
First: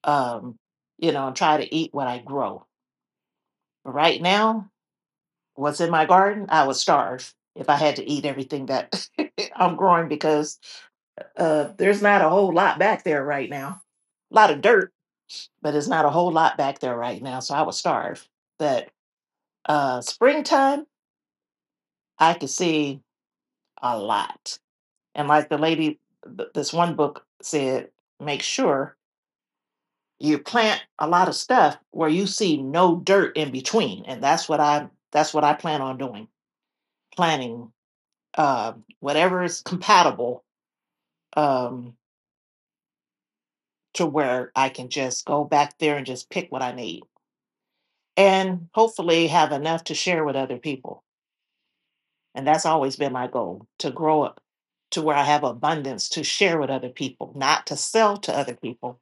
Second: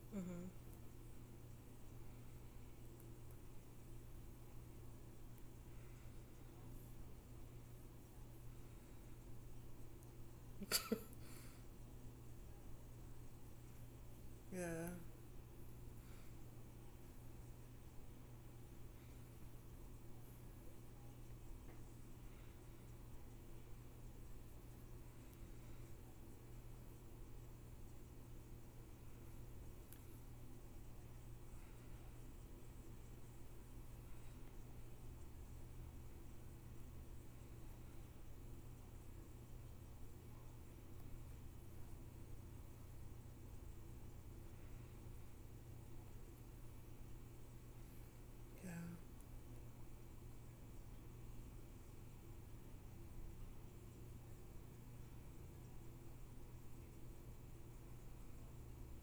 Um, Mm-hmm. you know, and try to eat what I grow. But right now, what's in my garden, I would starve if I had to eat everything that I'm growing because uh, there's not a whole lot back there right now. A lot of Yeah. dirt, but it's not a whole lot back there right now. So I would starve. But uh, springtime, I could see a lot. And like the lady, th- this one book said, make sure you plant a lot of stuff where you see no dirt in between, and that's what I that's what I plan on doing. Planting uh, whatever is compatible, um, to where I can just go back there and just pick what I need, and Yeah. hopefully have enough to share with other people. And that's always been my goal to grow up to where I have abundance to share with other people, not to sell to other people.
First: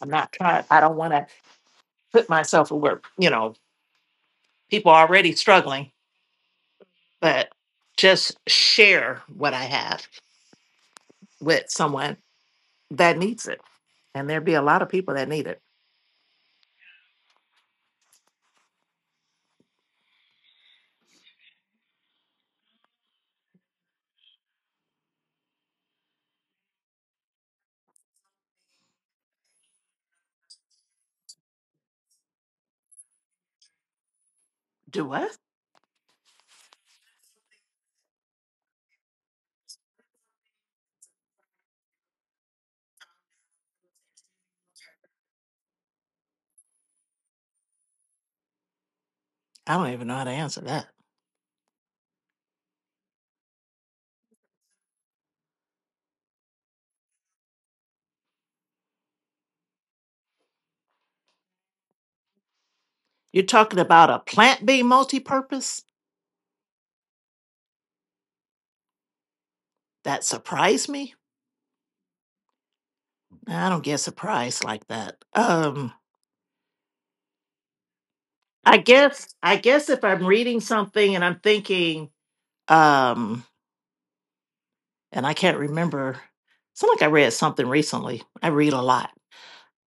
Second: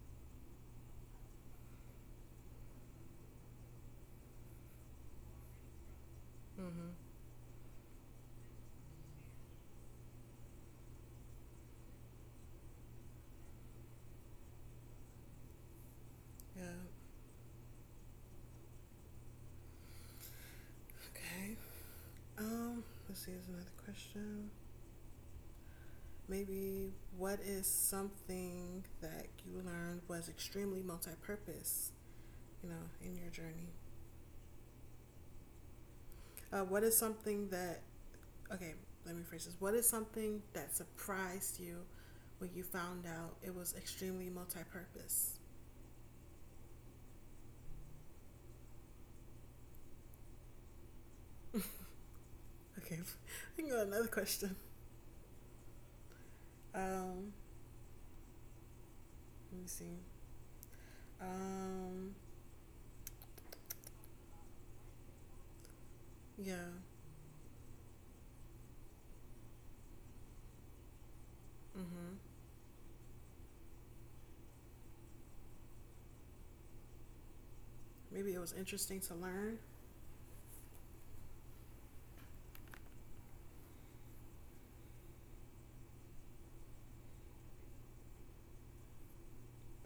I'm not trying, I don't want to put myself where, you know, people are already struggling, Mm-hmm. but just share what I have with someone that needs it. And there'd be a lot of people that need it. Yeah. Okay. Um. Let's see. There's another question. Maybe what is something that you learned was extremely multi-purpose, you know, in your journey? Do what? Uh, what is something that, okay, let me phrase this. What is something that surprised you when you found out it was extremely multi-purpose? I don't even know how to answer that. Okay, I can go to another question. Um, let me see. Um, You're talking about a plant being multi purpose? yeah. That surprised me? Mm-hmm. I don't get surprised like that. Um, Maybe it was I interesting to guess I learn. guess if I'm reading something and I'm thinking, um, and I can't remember, it's not like I read something recently. I read a lot,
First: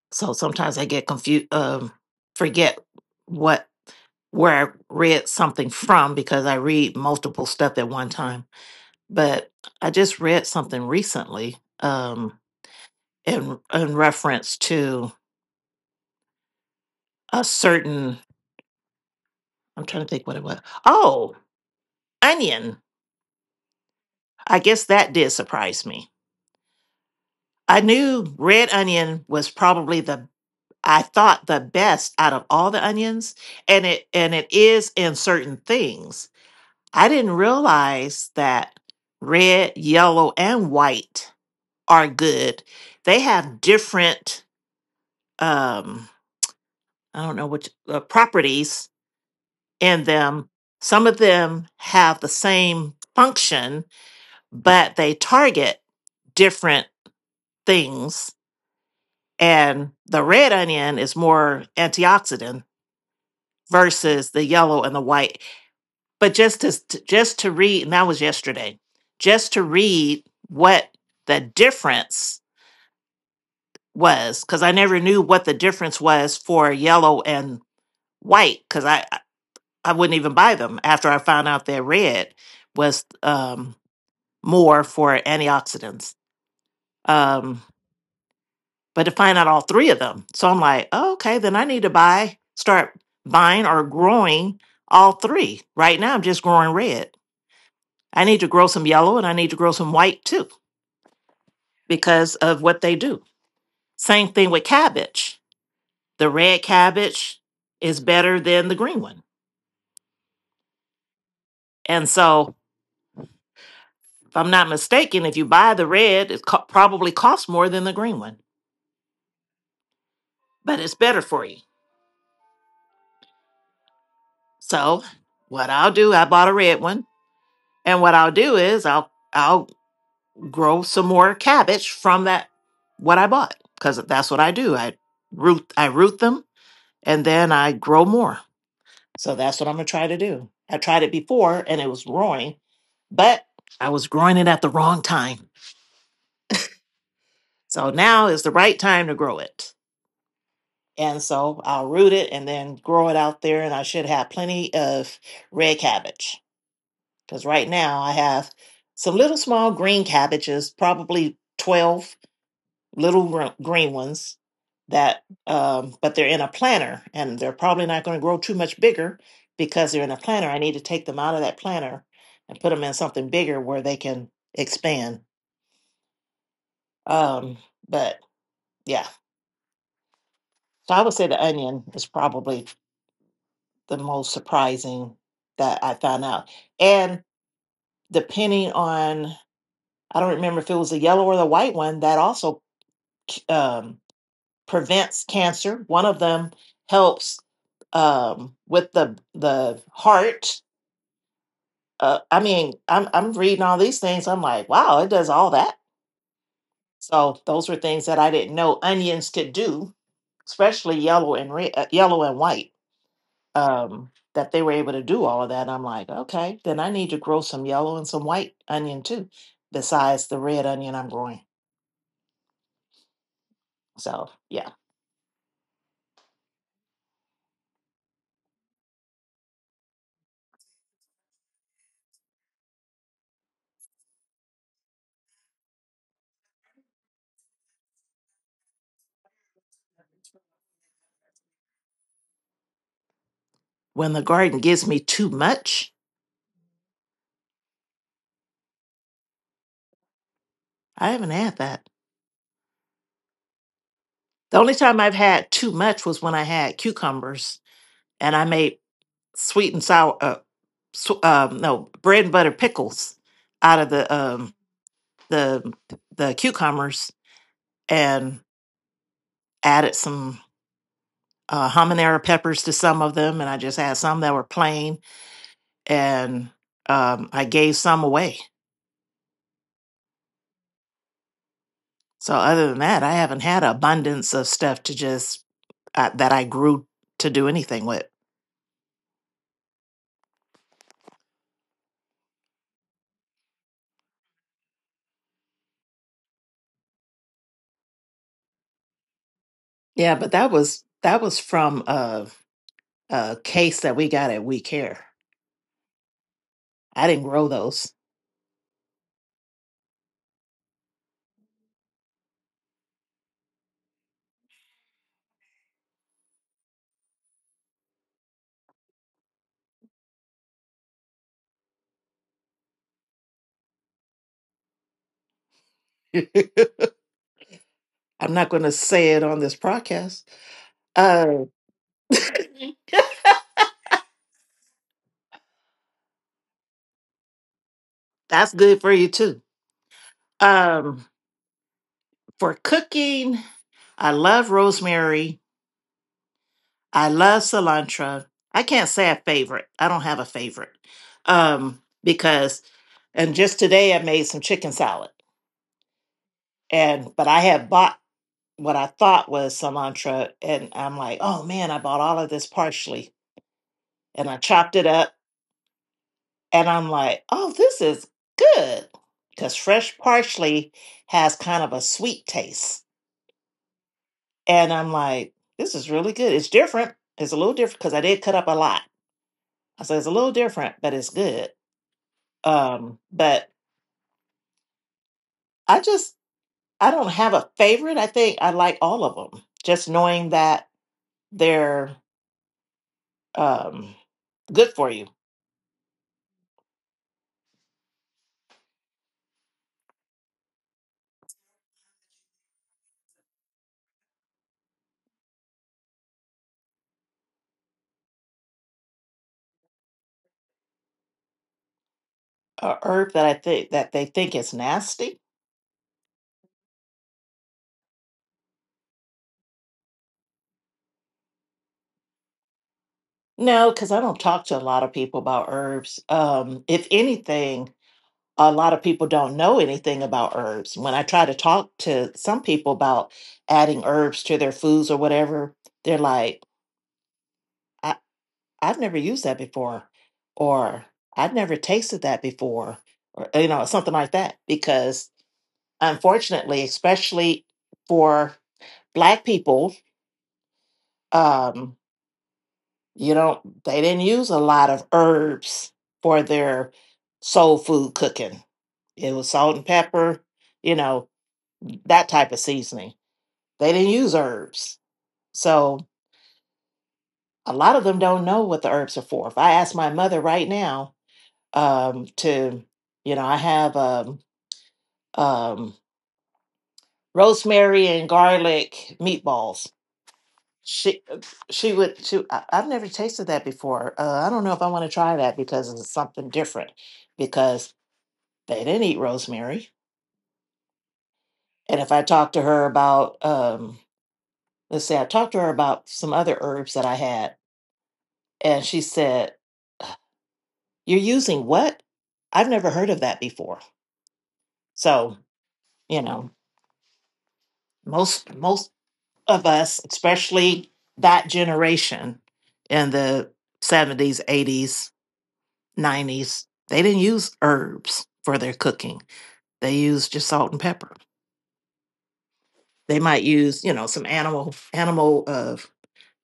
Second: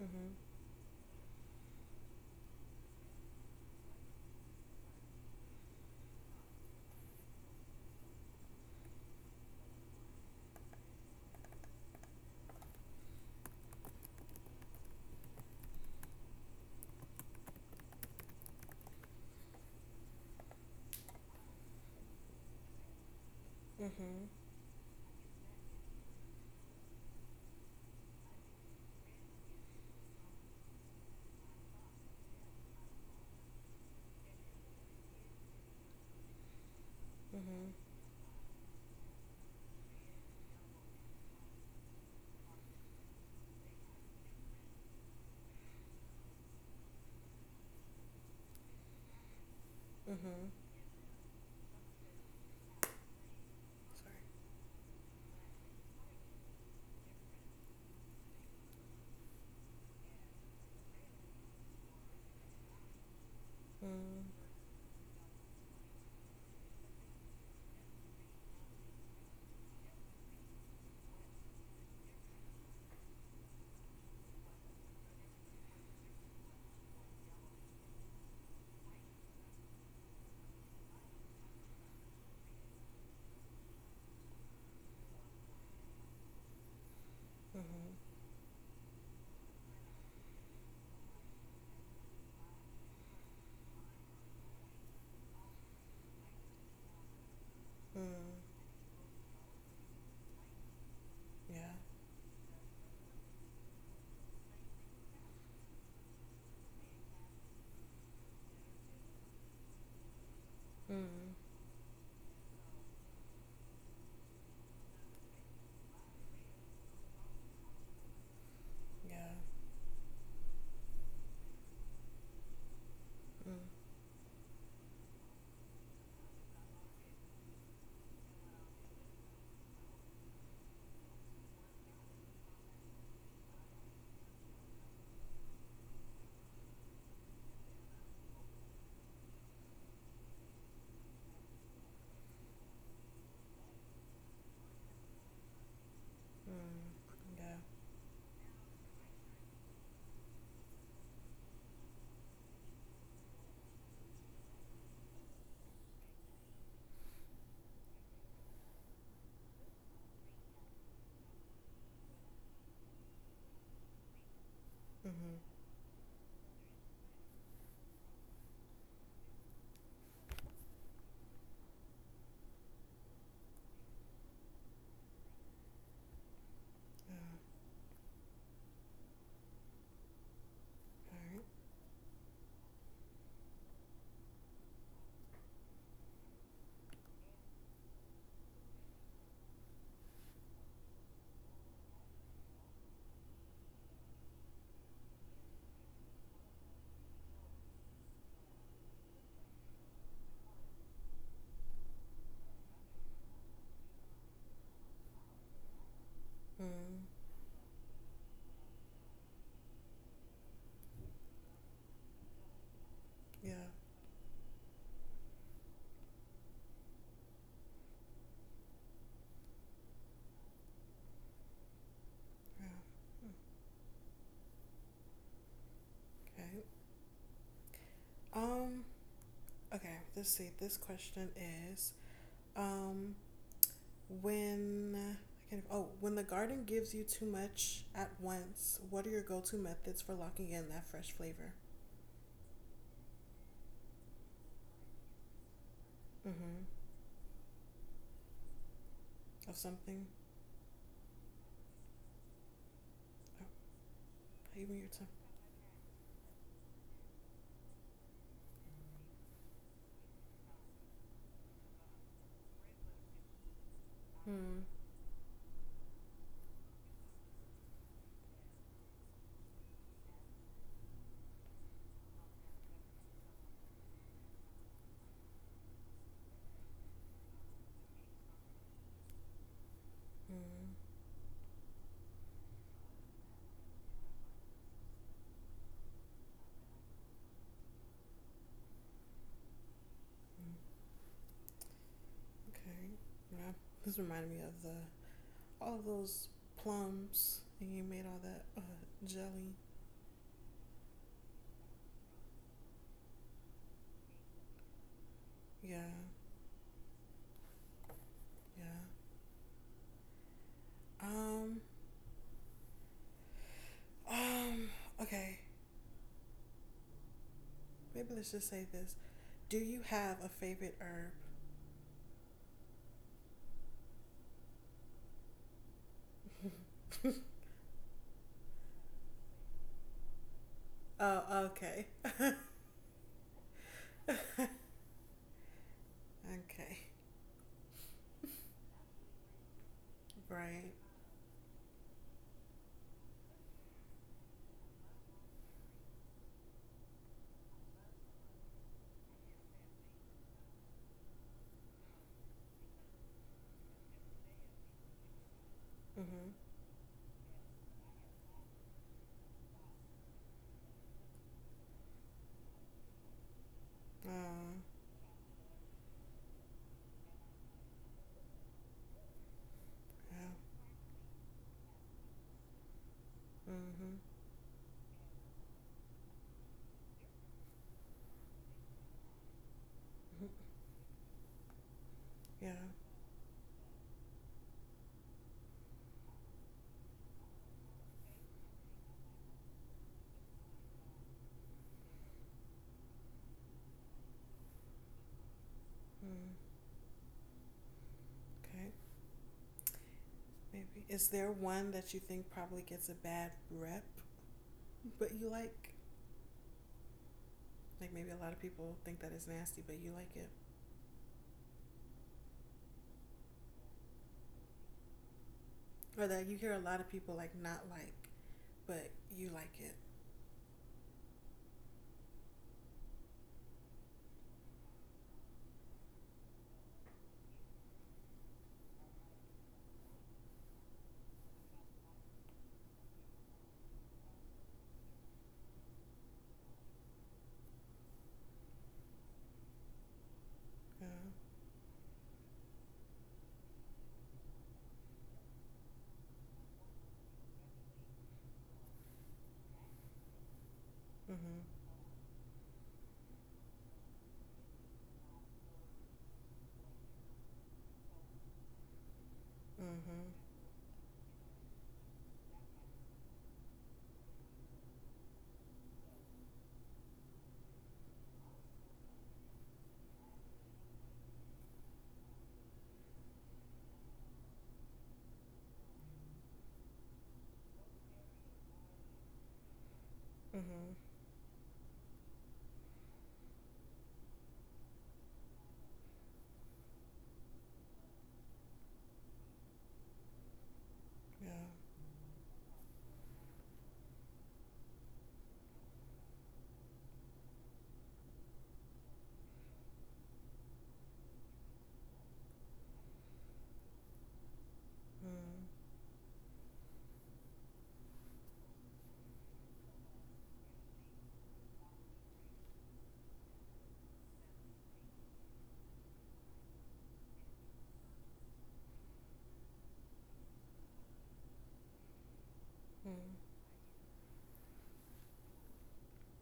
Mm-hmm. so sometimes I get confused, um, forget what where I read something from because I read multiple stuff at one time. But I just read something recently, um, in in reference to a certain. I'm trying to think what it was. Oh, onion. Mm-hmm. I guess that did surprise me. I knew red onion was probably the I thought the best out of all the onions, and it and it is in certain things. I didn't Mm-hmm. realize that red, yellow and white are good. They have different um I don't know which uh, properties in them. Mm-hmm. Some of them have the same function but they target different things. And the red onion is more antioxidant Mm-hmm. versus the yellow and the white. But just to just to read, and that was yesterday, just to read what the difference was, because I never knew what the difference was for yellow and white, because I I wouldn't even buy them after I found out that red was um, more for antioxidants. Um, Mm-hmm. but to find out all three of them. So I'm like, oh, okay, then I need to buy, start buying or growing all three. Right now, I'm just growing red. I Mm-hmm. need to grow some yellow and I need to grow some white too Yeah. because of what they do. Same thing with cabbage. The red cabbage is better than the green one. Mm. And so, if I'm not mistaken, if you buy the red, it co- probably costs more than the green one, Yeah. but it's better for you. Mm. So, what I'll do, I bought a red one, and what I'll do is I'll I'll grow some more cabbage from that what I bought because that's what I do. I root I root them and then I grow more. So that's what I'm gonna try to do. I tried it before and it was growing, but I was growing it at the wrong time. Mm. Yeah. So now is the right time to grow it. And so I'll root it and then grow it out there and I should have plenty of red cabbage. Because right now I have some little small green cabbages, probably twelve little green ones that Mm-hmm. um, but they're in a planter and they're probably not going to grow too much bigger because they're in a planter. I need to take them out of that planter and put them in something bigger where they can expand, Yeah. um, but yeah, so I would say the All onion is probably the most surprising that I found out, and depending on, I don't remember if it was the yellow or the white one that also, um, prevents cancer. One of them helps, um, with the the heart. Uh, I mean, I'm I'm reading all these things. I'm like, wow, it does all that. right. Mm. So those were things that I didn't know onions could do, especially yellow and red, uh, yellow and white. Yeah. Um, that they were able to do all of that. I'm like, okay, then I need to grow some yellow and some white onion too, besides the red onion I'm growing. Yeah. So yeah, Okay. Um. Okay. Let's see. This question is, um, when I can't, oh, when the garden gives you too much at once, what are your go-to methods for locking in that fresh flavor? when the garden gives me too much, Mm-hmm. Of something? I haven't had that. Oh, The only even your time time. I've had too much was when I had cucumbers, and I made sweet and sour, uh, sw- um, no, bread and butter pickles out of the um, Mm. the the cucumbers, and added some uh, habanero peppers to some of them, and I just had some that were plain, and um, I gave some away. Mm. So other than that, I haven't had abundance of stuff to just, uh, that I grew, to do anything with. Mm. Okay. Yeah. This reminded me of the all those plums, and you made all that uh, jelly. Yeah, but that was that was from uh uh, case that we got at We Care. Yeah, I didn't grow those. yeah. Um, um. Okay, maybe let's just say this. Do you have a favorite herb? I'm not going to say it on this podcast. Uh, Oh, okay. okay. that's good for you too. Right. Um, for cooking, I love rosemary. I love cilantro. I can't say a favorite. I don't have a favorite, um, because, and just today I made some chicken salad, Mhm. and but I had bought what I thought was cilantro and I'm like, oh man, I bought all of this partially, and I Uh, chopped it up. And I'm like, oh, this is good. Because fresh yeah. parsley has kind of a sweet taste. Mhm. And I'm like, this is really good. It's different. It's a little different because I did cut up a lot. I said it's a little Mhm. different, but it's good. Yeah. Um, but I just, I don't have a favorite. I think I like all of them. Just knowing that they're, um, good for you. Mm. Okay. Maybe. Is there one that you think probably gets a bad rep, but you like? Like maybe a lot of people think that it's nasty, but you like it, A herb that I think that they think is nasty. or that you hear a lot of people like not like, but you like it. No, because I don't talk to a lot of people about herbs. Um, if anything, a lot of people don't know anything about herbs. When I try to talk to some people about adding herbs to their foods or whatever, they're like, I, I've never used that before, or Yeah. I've never tasted that before, or, you know, something like that. Because unfortunately, especially for Black people, Mm-hmm. um, you don't, they didn't use a lot of herbs for their soul food cooking. It was salt and Mm-hmm. pepper, you know, that type of seasoning. They didn't use herbs. So a lot of them don't know what the herbs are for. If I ask my mother right now, um, to, you know, I have, um, um, rosemary and garlic meatballs. Mm-hmm. She she would she I, I've never tasted that before. Uh, I don't know if I want to try that because it's something different. Because they didn't eat rosemary, Yeah. and if I talk to her about, um, let's say I talked to her about some other herbs that I had, and she said, you're using what? I've never heard of that before. So, Mm-hmm. you know, most most of us, especially that generation in the seventies, eighties, nineties, they didn't use herbs for their cooking. They used just salt and pepper. They might use, you know, some animal animal uh,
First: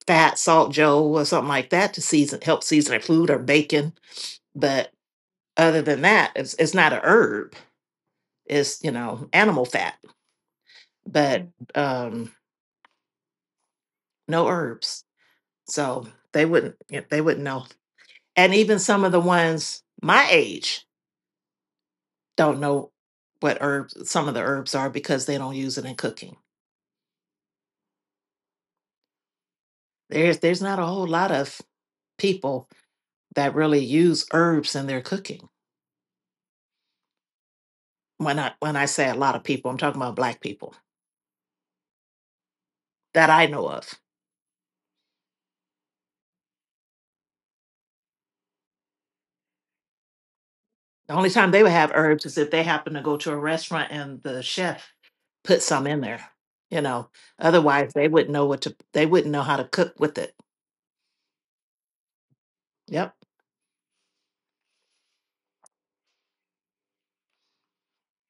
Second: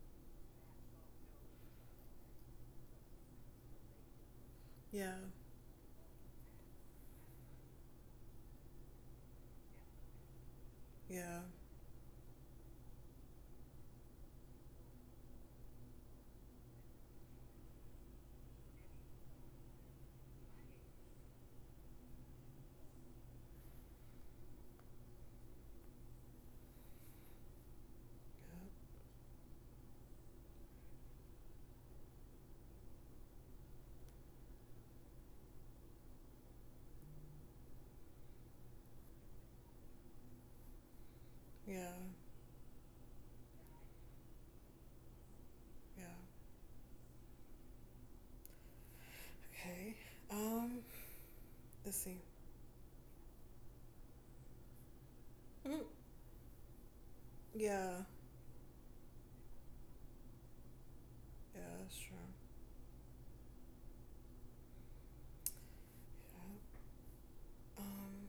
fat, salt joe or something like that to season, help season their food or bacon, but Yeah. other than that, it's, it's not a herb. It's, you know, animal fat, Yeah. but um, no herbs. So they wouldn't, yeah, they wouldn't know. And even some of the ones my age don't know what herbs, some of the herbs are, because they don't use it in cooking. Yeah. There's there's not a whole lot of people that really use herbs in their cooking. When I when I say a lot of people, I'm talking about black people Yeah. that I know of. Yeah. Okay. Um. The only time they would have Let's see. herbs is if they happen to go to a restaurant and the chef put Mm. some in there, you know. Otherwise, Yeah. they wouldn't know what to, they wouldn't know how to cook with it. Yeah. Sure. Yep. Yeah. Um.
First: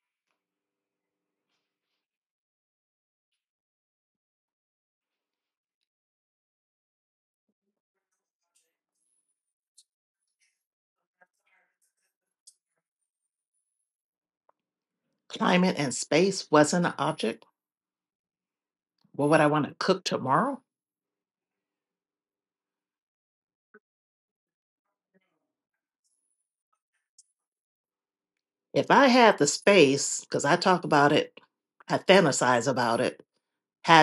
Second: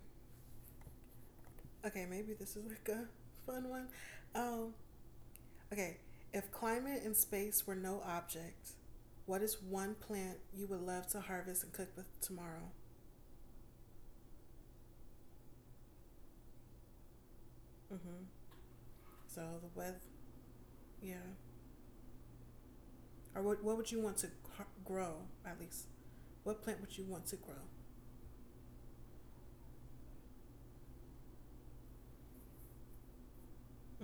Okay. Maybe this is like a fun one. Um. Okay. If climate and space were no object, what is one plant you would love to harvest and cook with tomorrow? Climate and space wasn't an object. Mm-hmm. What would So I want the to weather. cook tomorrow? Yeah. Or what, what would you want to grow, at least what plant would you want to grow? If I had the space, because I talk about it, I fantasize about it,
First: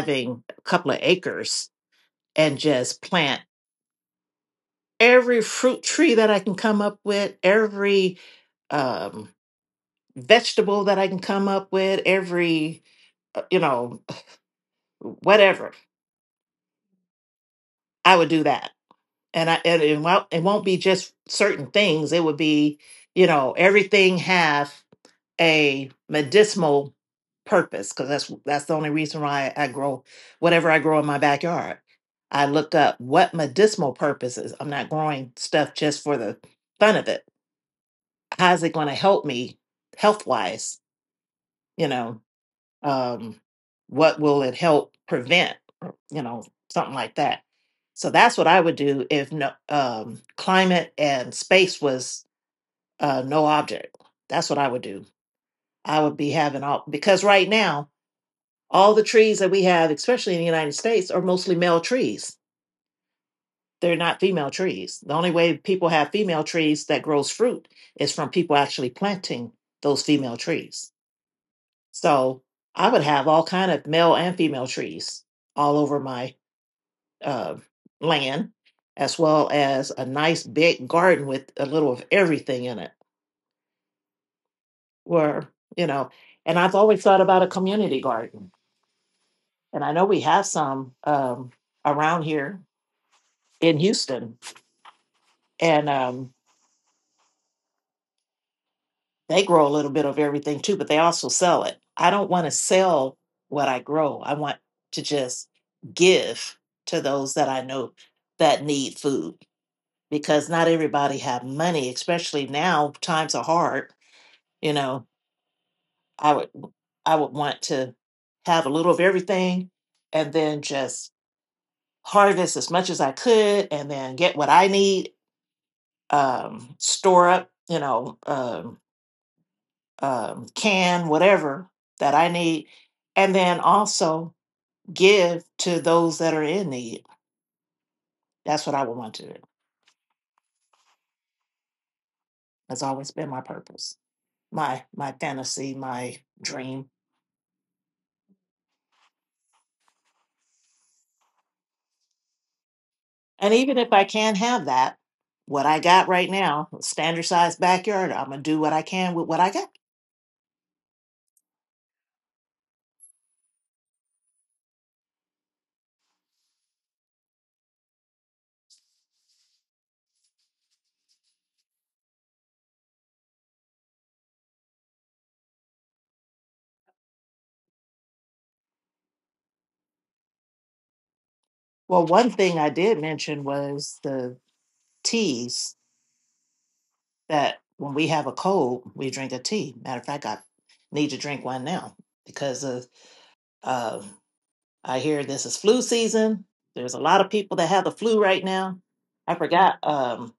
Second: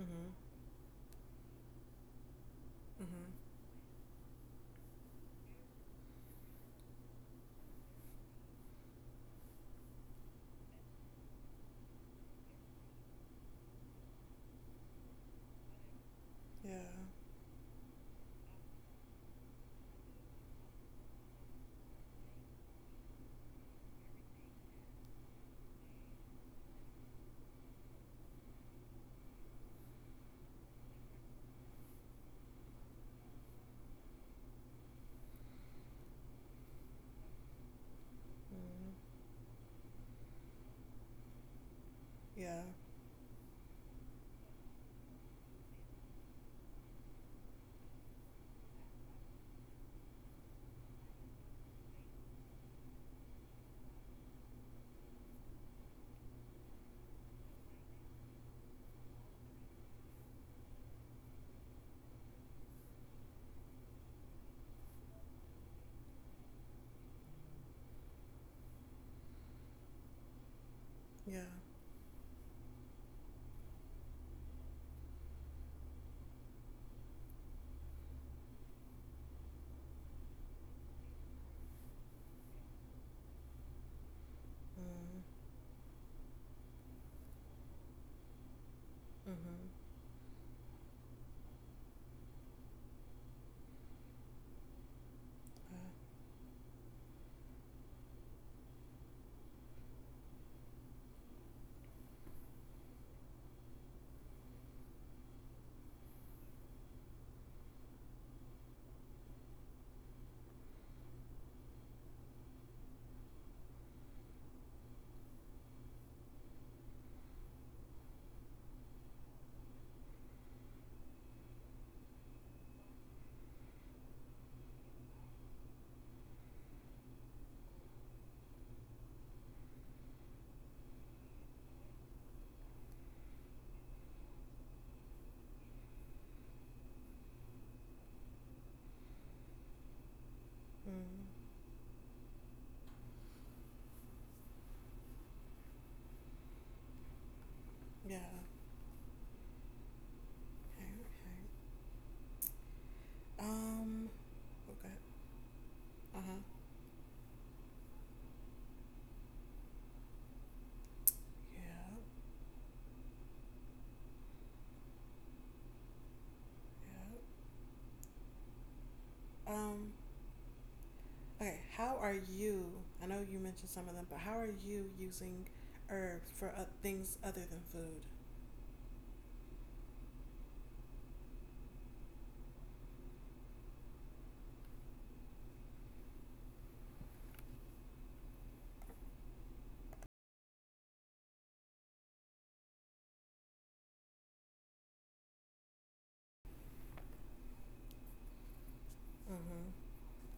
Mm-hmm. a couple of acres and just Mm-hmm. plant every fruit tree that I can come up with, every, um, vegetable that I can come up with, every, uh, you know, whatever. Yeah. I would do that, and I, and it won't it won't be just certain things. It would be, you know, everything have a medicinal purpose, because that's that's the only reason why I grow whatever I grow in my backyard. I look up what medicinal purposes. I'm not growing stuff just for the fun of it. How's it going to help Mm-hmm. me health wise? You know, Yeah. um, what will it help prevent, or, you know, something like that. So that's what I would do if no, um, climate and space was, uh, no object. That's what I would do. I would be having all, because right now all the trees that we have, especially in the United States, are mostly male trees. They're not female trees. The only way people have female trees that grows fruit is from people actually planting those female trees. Yeah. So I would have all kind of male and female trees all over my, uh, land, as well as a nice big garden with a little of everything in it. Mm-hmm. Where, you know, and I've always thought about a community garden, Mm-hmm. and I know we have some, um, around here in Houston, and Uh. um, they grow a little bit of everything too, but they also sell it. I don't want to sell what I grow. I want to just give to those that I know that need food, because not everybody have money, especially now times are hard. You know, I would I would want to have a little of everything, and then just harvest as much as I could and then get what I need, um, store up, you know, um, um, can whatever that I need, and then also give to those that are in need. That's what I would want to do. Mm-hmm. That's always been my purpose, my my fantasy, my dream. Yeah. okay, okay. And even if I um can't have okay that, what I got right Uh-huh. now, standard sized backyard, I'm gonna do what I can with what I got. Yeah. Yeah. um okay, how are you, I know you mentioned some of them, but how are you using herbs for uh, things other than food? Well, one thing I did mention was the teas, that when we have a cold, we drink a tea. Matter of fact, I need to drink one now because of, um I hear this is flu season. There's a lot of people that have the flu right now. I Mm-hmm. forgot, um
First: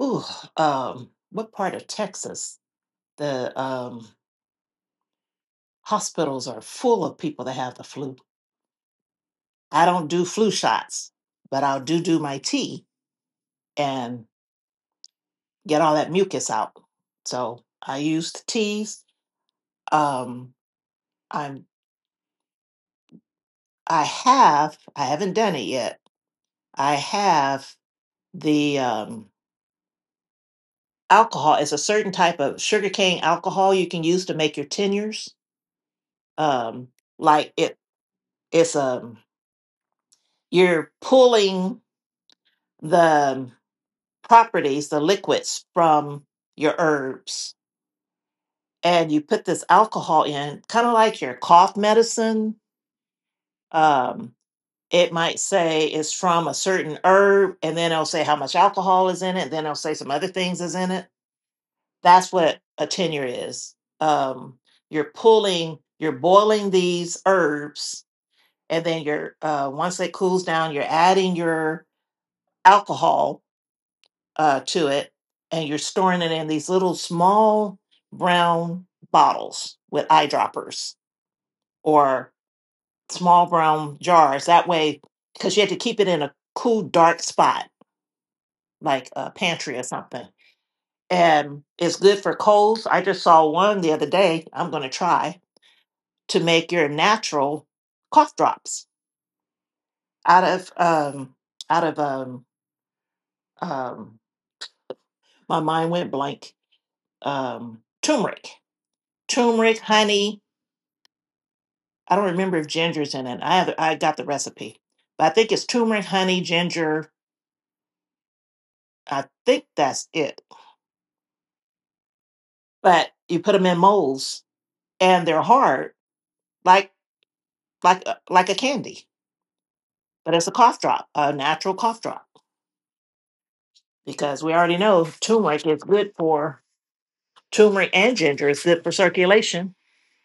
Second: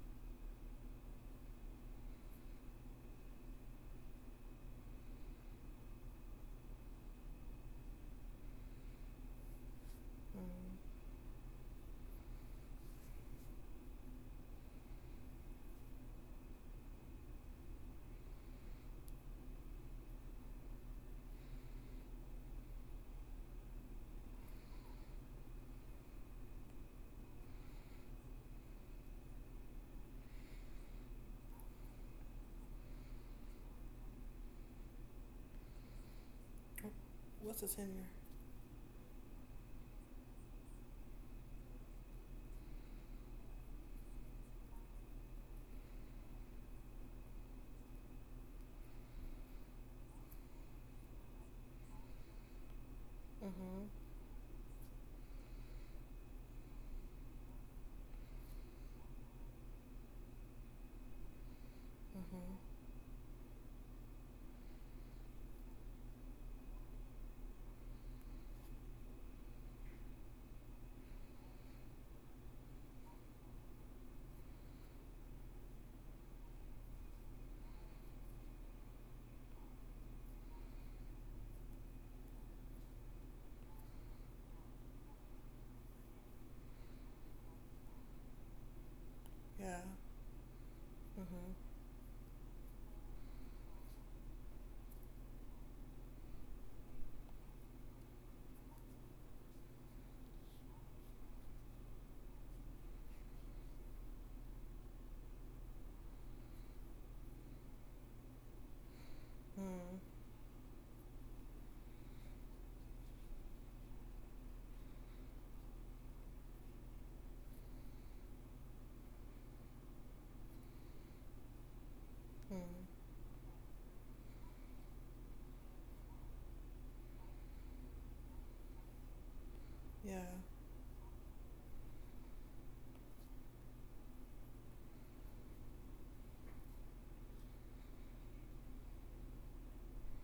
ooh um what part of Texas, the, um hospitals are full of people that have the flu. I don't do flu Mm-hmm. shots, but I'll do do my tea and get all that mucus out. So I use the teas. Um, I'm I have I haven't done it yet. I have the, um, alcohol. It's a certain type of sugarcane alcohol you can use to make your tenures. Um, like What's the it, tenure? it's, um, you're pulling the properties, the liquids from your herbs, and you put this alcohol in, kind of like your cough medicine. Mhm. Um, it might say it's from a certain herb, and then it'll say how much alcohol is in it, then it'll say some other things is in it. That's Mhm. what a tenure is. Um, you're pulling, you're boiling these herbs, and then you're, uh, once it cools down, you're adding your alcohol, uh, to it, and you're storing it in these little small brown bottles with eyedroppers, or small brown jars. That way, because you had to keep it in a cool, dark spot, like a pantry or Yeah. something. Mhm. And it's good for colds. I just saw one the other day. I'm going to try to make your natural cough drops out of um out of um um my mind went blank. Um turmeric, turmeric Mm. honey. I don't remember if ginger's in it. I have I got the recipe, but I think it's turmeric honey ginger. I think that's it. Mm. But you put them in molds and they're hard, like, like uh, like a candy, Yeah. but it's a cough drop, a natural cough drop, because we already know turmeric is good for turmeric and ginger is good for circulation,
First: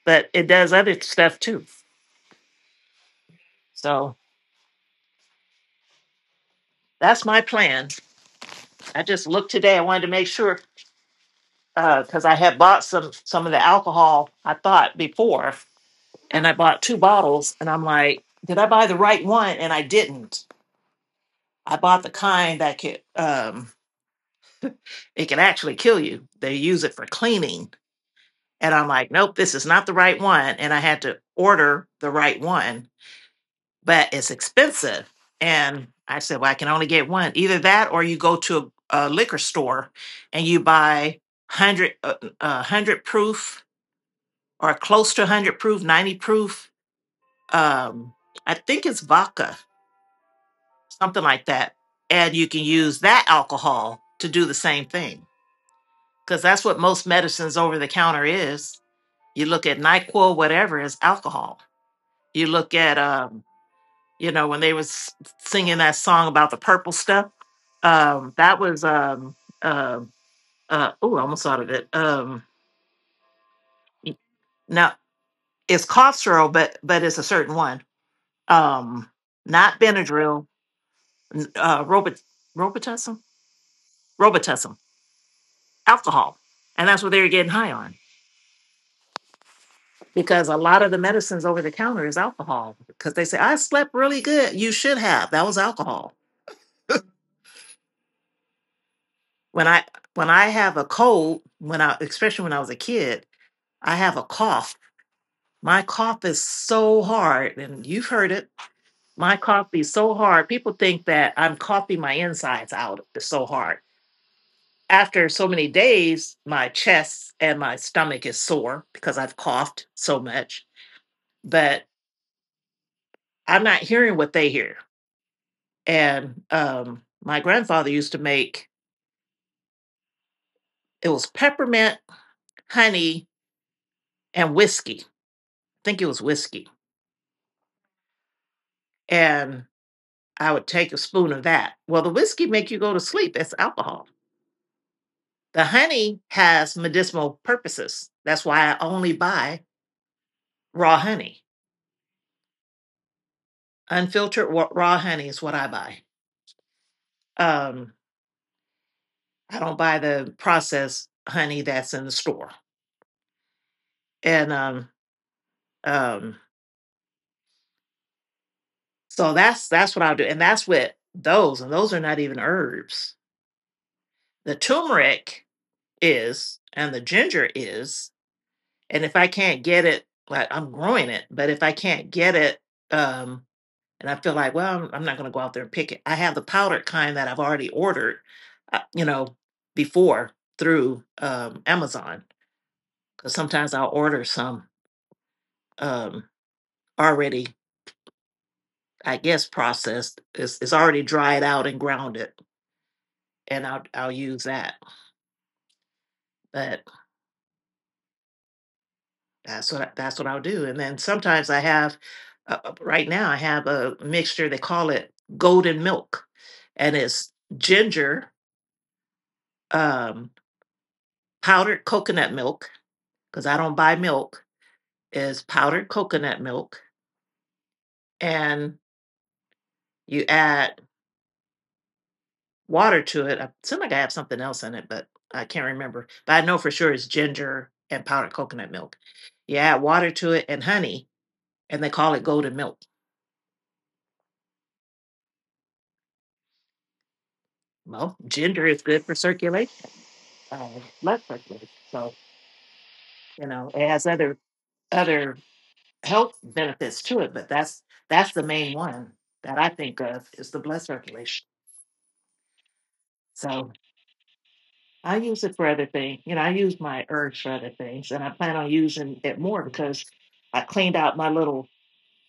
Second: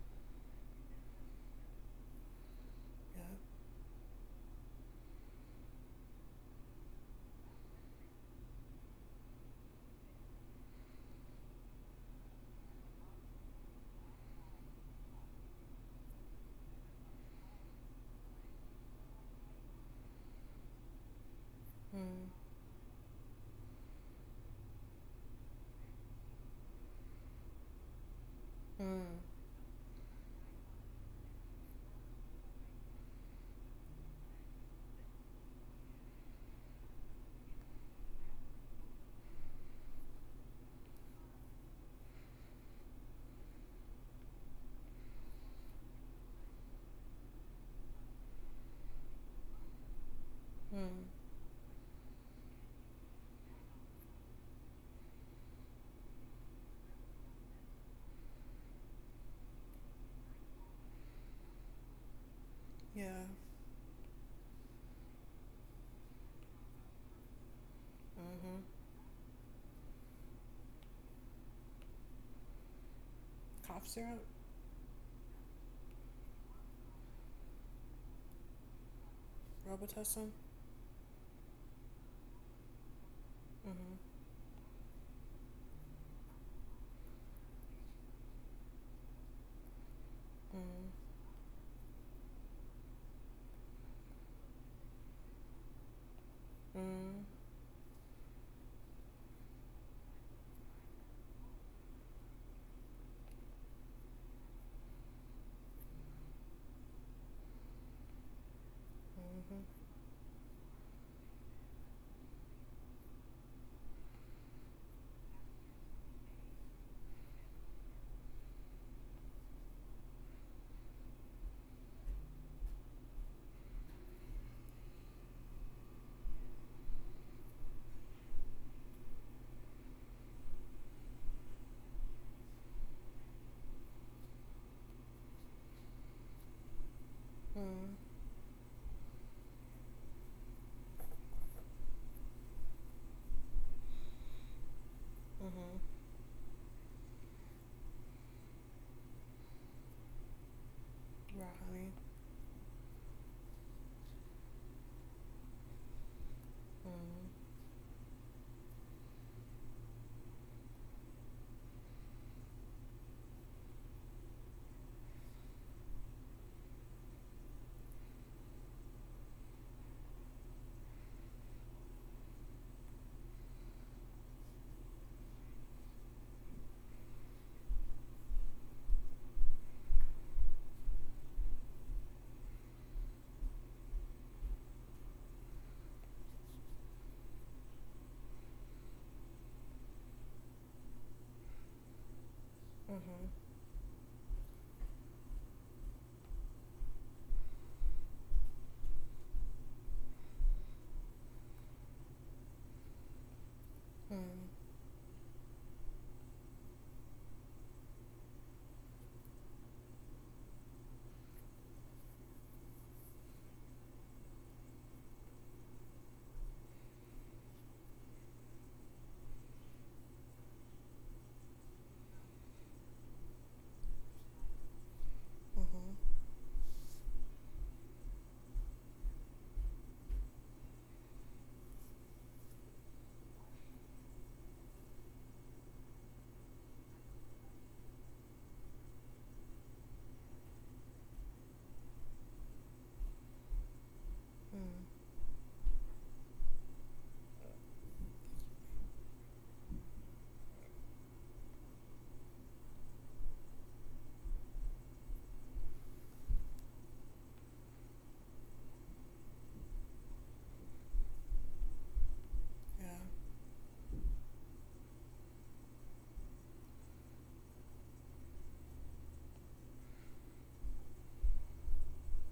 but it does other stuff too. Yeah. So that's my plan. I just looked today. I wanted to make sure because uh, I had bought some some of the alcohol I thought before, and I bought two bottles and I'm like, did I buy the right one? And I didn't. I bought the Mm. kind that could um it can actually kill you. They use it for cleaning. And I'm like, Mm. nope, this is not the right one. And I had to order the right one, but it's expensive. And I said, well, I can only get one. Either that or you go to a, a liquor store and you buy one hundred, uh, uh, one hundred proof, or close to one hundred proof, ninety proof. Um, I think it's vodka, Mm. something like that, and you can use that alcohol to do the same thing, because that's what most medicines over the counter is. You look at NyQuil, whatever, is alcohol. You look at, Yeah. um, you know, when they was singing that song about the purple stuff, um, Mhm. that was, um, uh, uh, oh, I almost thought of it. Um, Cough syrup. now, it's cough syrup, but but it's a certain one. Um, not Robitussin. Benadryl, n- uh, Robit, Robitussin? Mhm. Robitussin, alcohol. And that's what they were getting high on, because a lot Mm. of the medicines over the counter is alcohol, because they say, I slept really good. You should have. That was alcohol. Mm. When I when I have a cold, when I especially when I was a kid, I have a cough. My cough is so hard, and you've heard it. My Mhm. cough is so hard. People think that I'm coughing my insides out. It's so hard. After so many days, my chest and my stomach is sore because I've coughed so much. But I'm not hearing what they hear. And um, My grandfather used to make, it was peppermint, honey, and whiskey. I think it was whiskey. Mm. And I would take a spoon of that. Well, the whiskey make you go to sleep. It's alcohol. The Mhm. honey has medicinal purposes. That's why I only buy raw honey. Raw honey. Unfiltered raw honey is what I buy. Mm. Um, I don't buy the processed honey that's in the store. And um, um, so that's that's what I'll do. And that's with those, and those are not even herbs. The turmeric is, and the ginger is. And if I can't get it, like I'm growing it, but if I can't get it, um, and I feel like, well, I'm, I'm not going to go out there and pick it. I have the powdered kind that I've already ordered, uh, you know, before, through um, Amazon. Mhm. Because sometimes I'll order some, um, already, I guess, processed. It's, it's already dried out and grounded, and I'll I'll Mm. use that. But That's what I that's what I'll do. And then sometimes I have, uh, uh, right now I have a mixture, they call it golden milk, and it's ginger, um, powdered coconut milk. Because I don't buy milk, is powdered Mhm. coconut milk, and you add water to it. I seem like I have something else in it, but I can't remember. But I know for sure it's ginger and powdered coconut milk. You add water to it and honey, and they call it golden milk. Mm. Well, ginger is good for circulation, uh, blood pressure. So, you know, it has other, other health benefits to it, but that's that's the main one that I think of, is the blood circulation. Yeah. So I use it for other things. You know, I use my herbs for other things, and I plan on using it more because I cleaned out my little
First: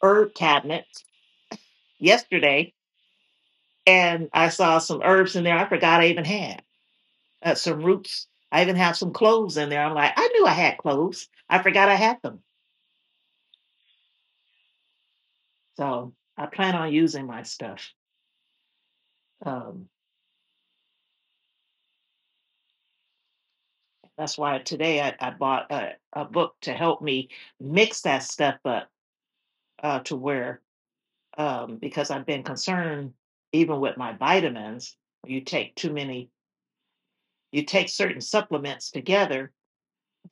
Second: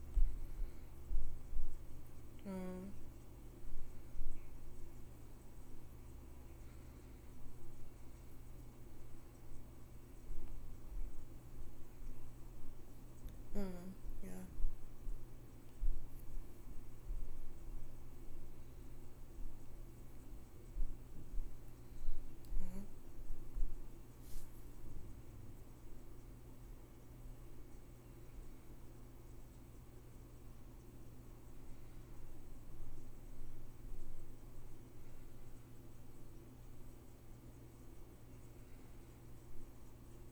herb cabinet yesterday, Mm. and I saw some herbs in there I forgot I even had. Uh, some roots. I even have some cloves in there. I'm like, I knew I had cloves. I forgot I had them. Mm. Yeah. So I plan on using my stuff. Um, Mhm. that's why today I, I bought a, a book to help me mix that stuff up, uh, to where, um, because I've been concerned, even with my vitamins, you take too many, you take certain supplements together,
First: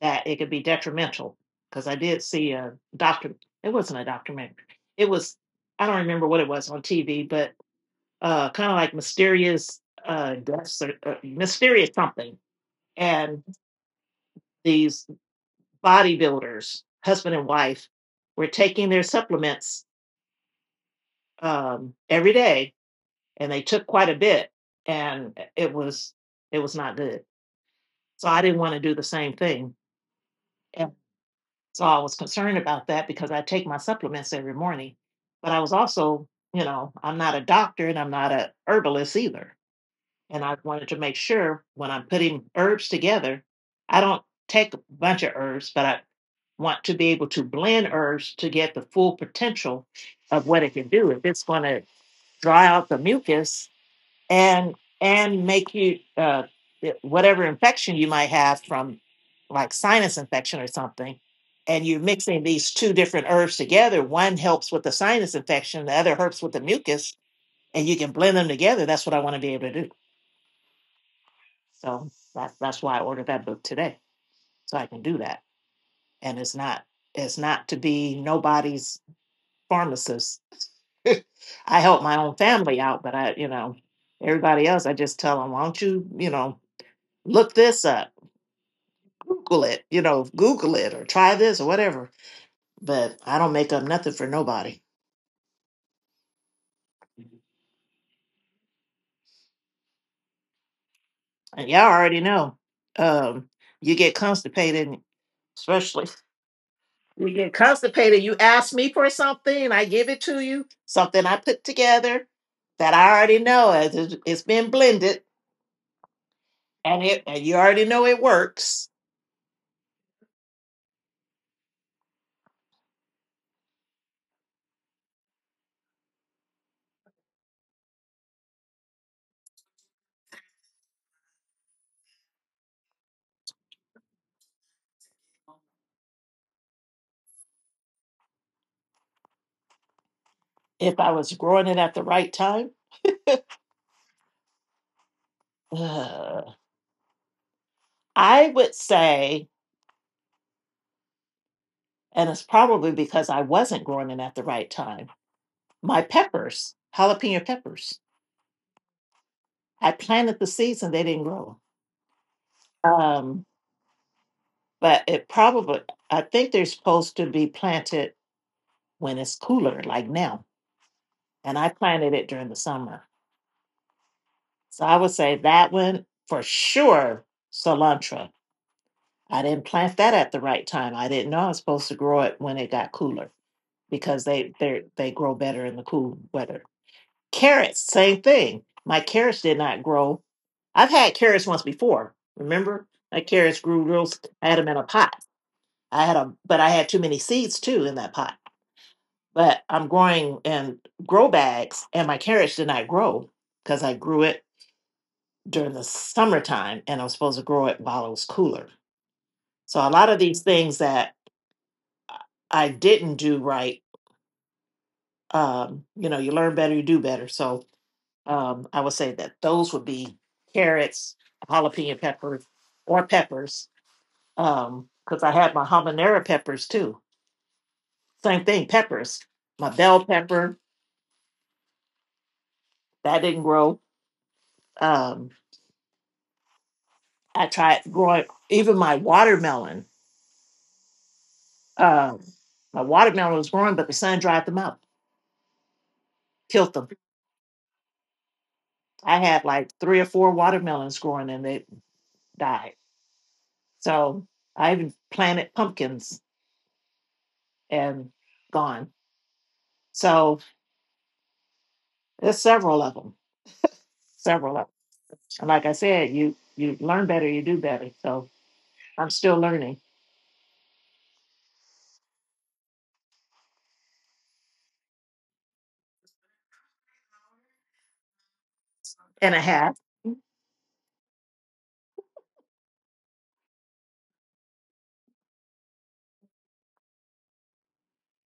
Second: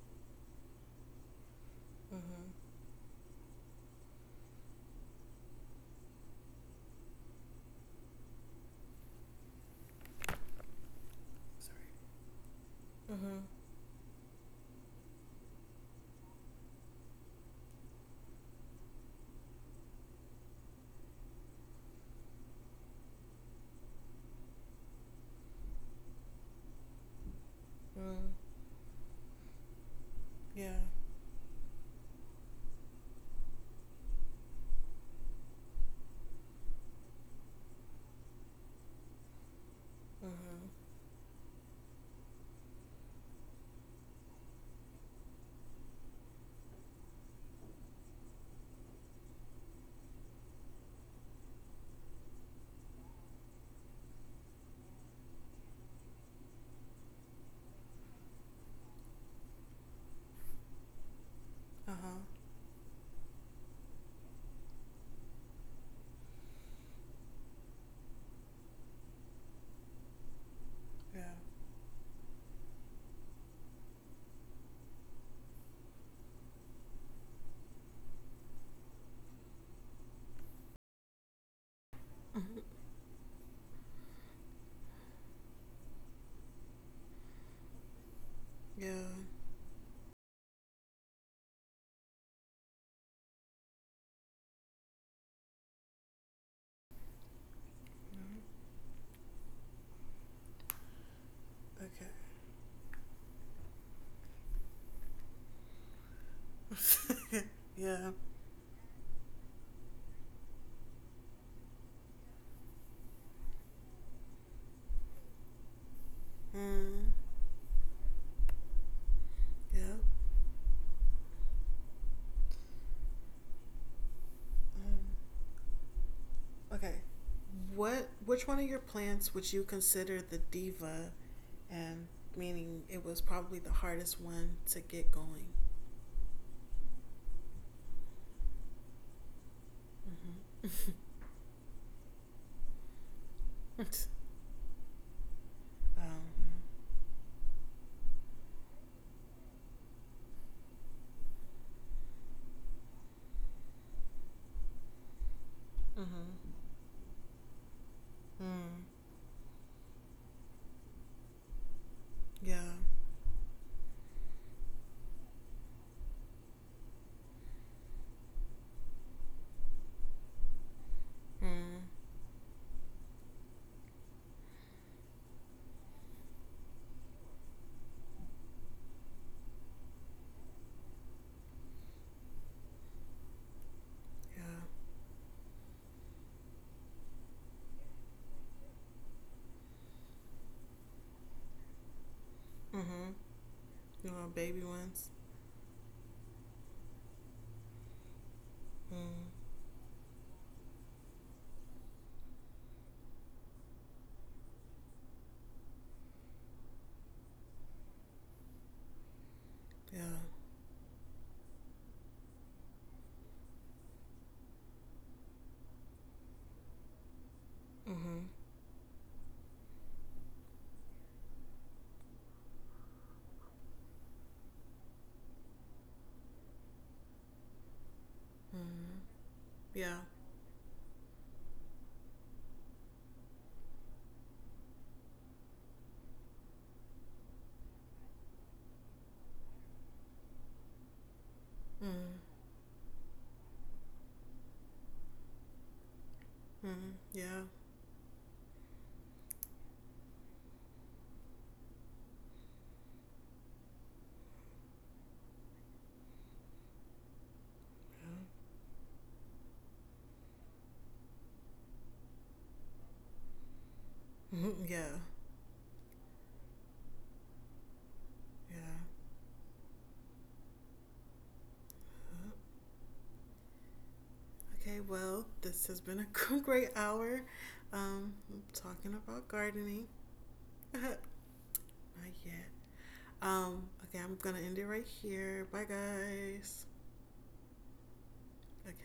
that it could be detrimental. Because I did Mhm. see a doctor, it wasn't a documentary, it was, I don't remember what it was on T V, but uh, kind of like mysterious, uh, deaths or uh, mysterious Sorry. something, and Mhm. these bodybuilders, husband and wife, were taking their supplements um, every day, and they took quite a bit, and it was it was not good. So Mm. I didn't want to do the same thing, Yeah. and so I was concerned about that because I take my supplements every morning, but I was also, you know, I'm not a doctor and I'm not a herbalist either. And I Mm-hmm. wanted to make sure when I'm putting herbs together, I don't take a bunch of herbs, but I want to be able to blend herbs to get the full potential of what it can do. If it's going to dry out the mucus and and make you uh, it- whatever infection you might have from, like, sinus infection or something, and you're Uh-huh. mixing these two different herbs together, one helps with the sinus infection, the other helps with the mucus, and you can blend them together. That's what I want to be able to do. Yeah. So that, that's why I ordered that book today, so I can do that. And it's not it's not to be nobody's pharmacist. I help my own Mhm. family out, but I, you know, everybody else, I just tell them, why don't you, you know, look this up, Yeah. Google it, you know, Google it or try this or whatever. But I don't make up nothing for nobody. Mhm. And y'all Okay. already know, um, you get constipated, especially. We get Yeah. constipated. You ask me for something, I give it to you. Something I put together that I already know as it- it's been blended, and Mm. it and you already know it works. Yeah. Mm. Okay. What? Which one of your plants would you consider the diva? And meaning it was probably the hardest one to get going. Mm-hmm. If I was growing it at the right time, um. uh, I would say, and it's probably because I wasn't growing it at the right time. My Mm-hmm. peppers, jalapeno peppers, Mm. I planted the seeds and they didn't grow. Yeah. Um, but it probably, I think they're supposed to be planted when it's cooler, like now, and I Mm. planted it during the summer. So I would say that one for sure, cilantro. I didn't plant that at the right time. I didn't know I was supposed to grow it when it got cooler, because they Yeah. they they grow better in the cool weather. Carrots, same thing. My carrots did not grow. I've had carrots once before. Remember, Mm-hmm. my carrots grew real. You s- know, I had baby them in a ones. pot. I had them, but I had too many seeds too in that pot. Mm. But I'm growing in grow bags, and my carrots did not grow because I grew it during the summertime and I'm supposed to grow it while it was cooler. So a Yeah. lot of these things that I didn't do right, um, you know, you learn better, you do better. So, Mm-hmm. um, I would say that those would be carrots, jalapeno peppers, or peppers, because I had my habanero peppers too. Same thing, Mm. peppers. My Yeah. bell pepper, that didn't grow. Um, I tried growing, even my watermelon. Mm. Um, my watermelon was growing, but the sun dried them out, killed them. Mm. Yeah. I had like three or four watermelons growing and they died. So I even planted pumpkins and Yeah. gone. So there's several of them, several of Mhm. them. Yeah. And like I said, you you learn better, you do better. So I'm still learning, Yeah. Okay. Well, this has been a great hour. Um, I'm talking about and I have. gardening. Not yet. Um. Okay. I'm gonna end it right here. Bye, guys.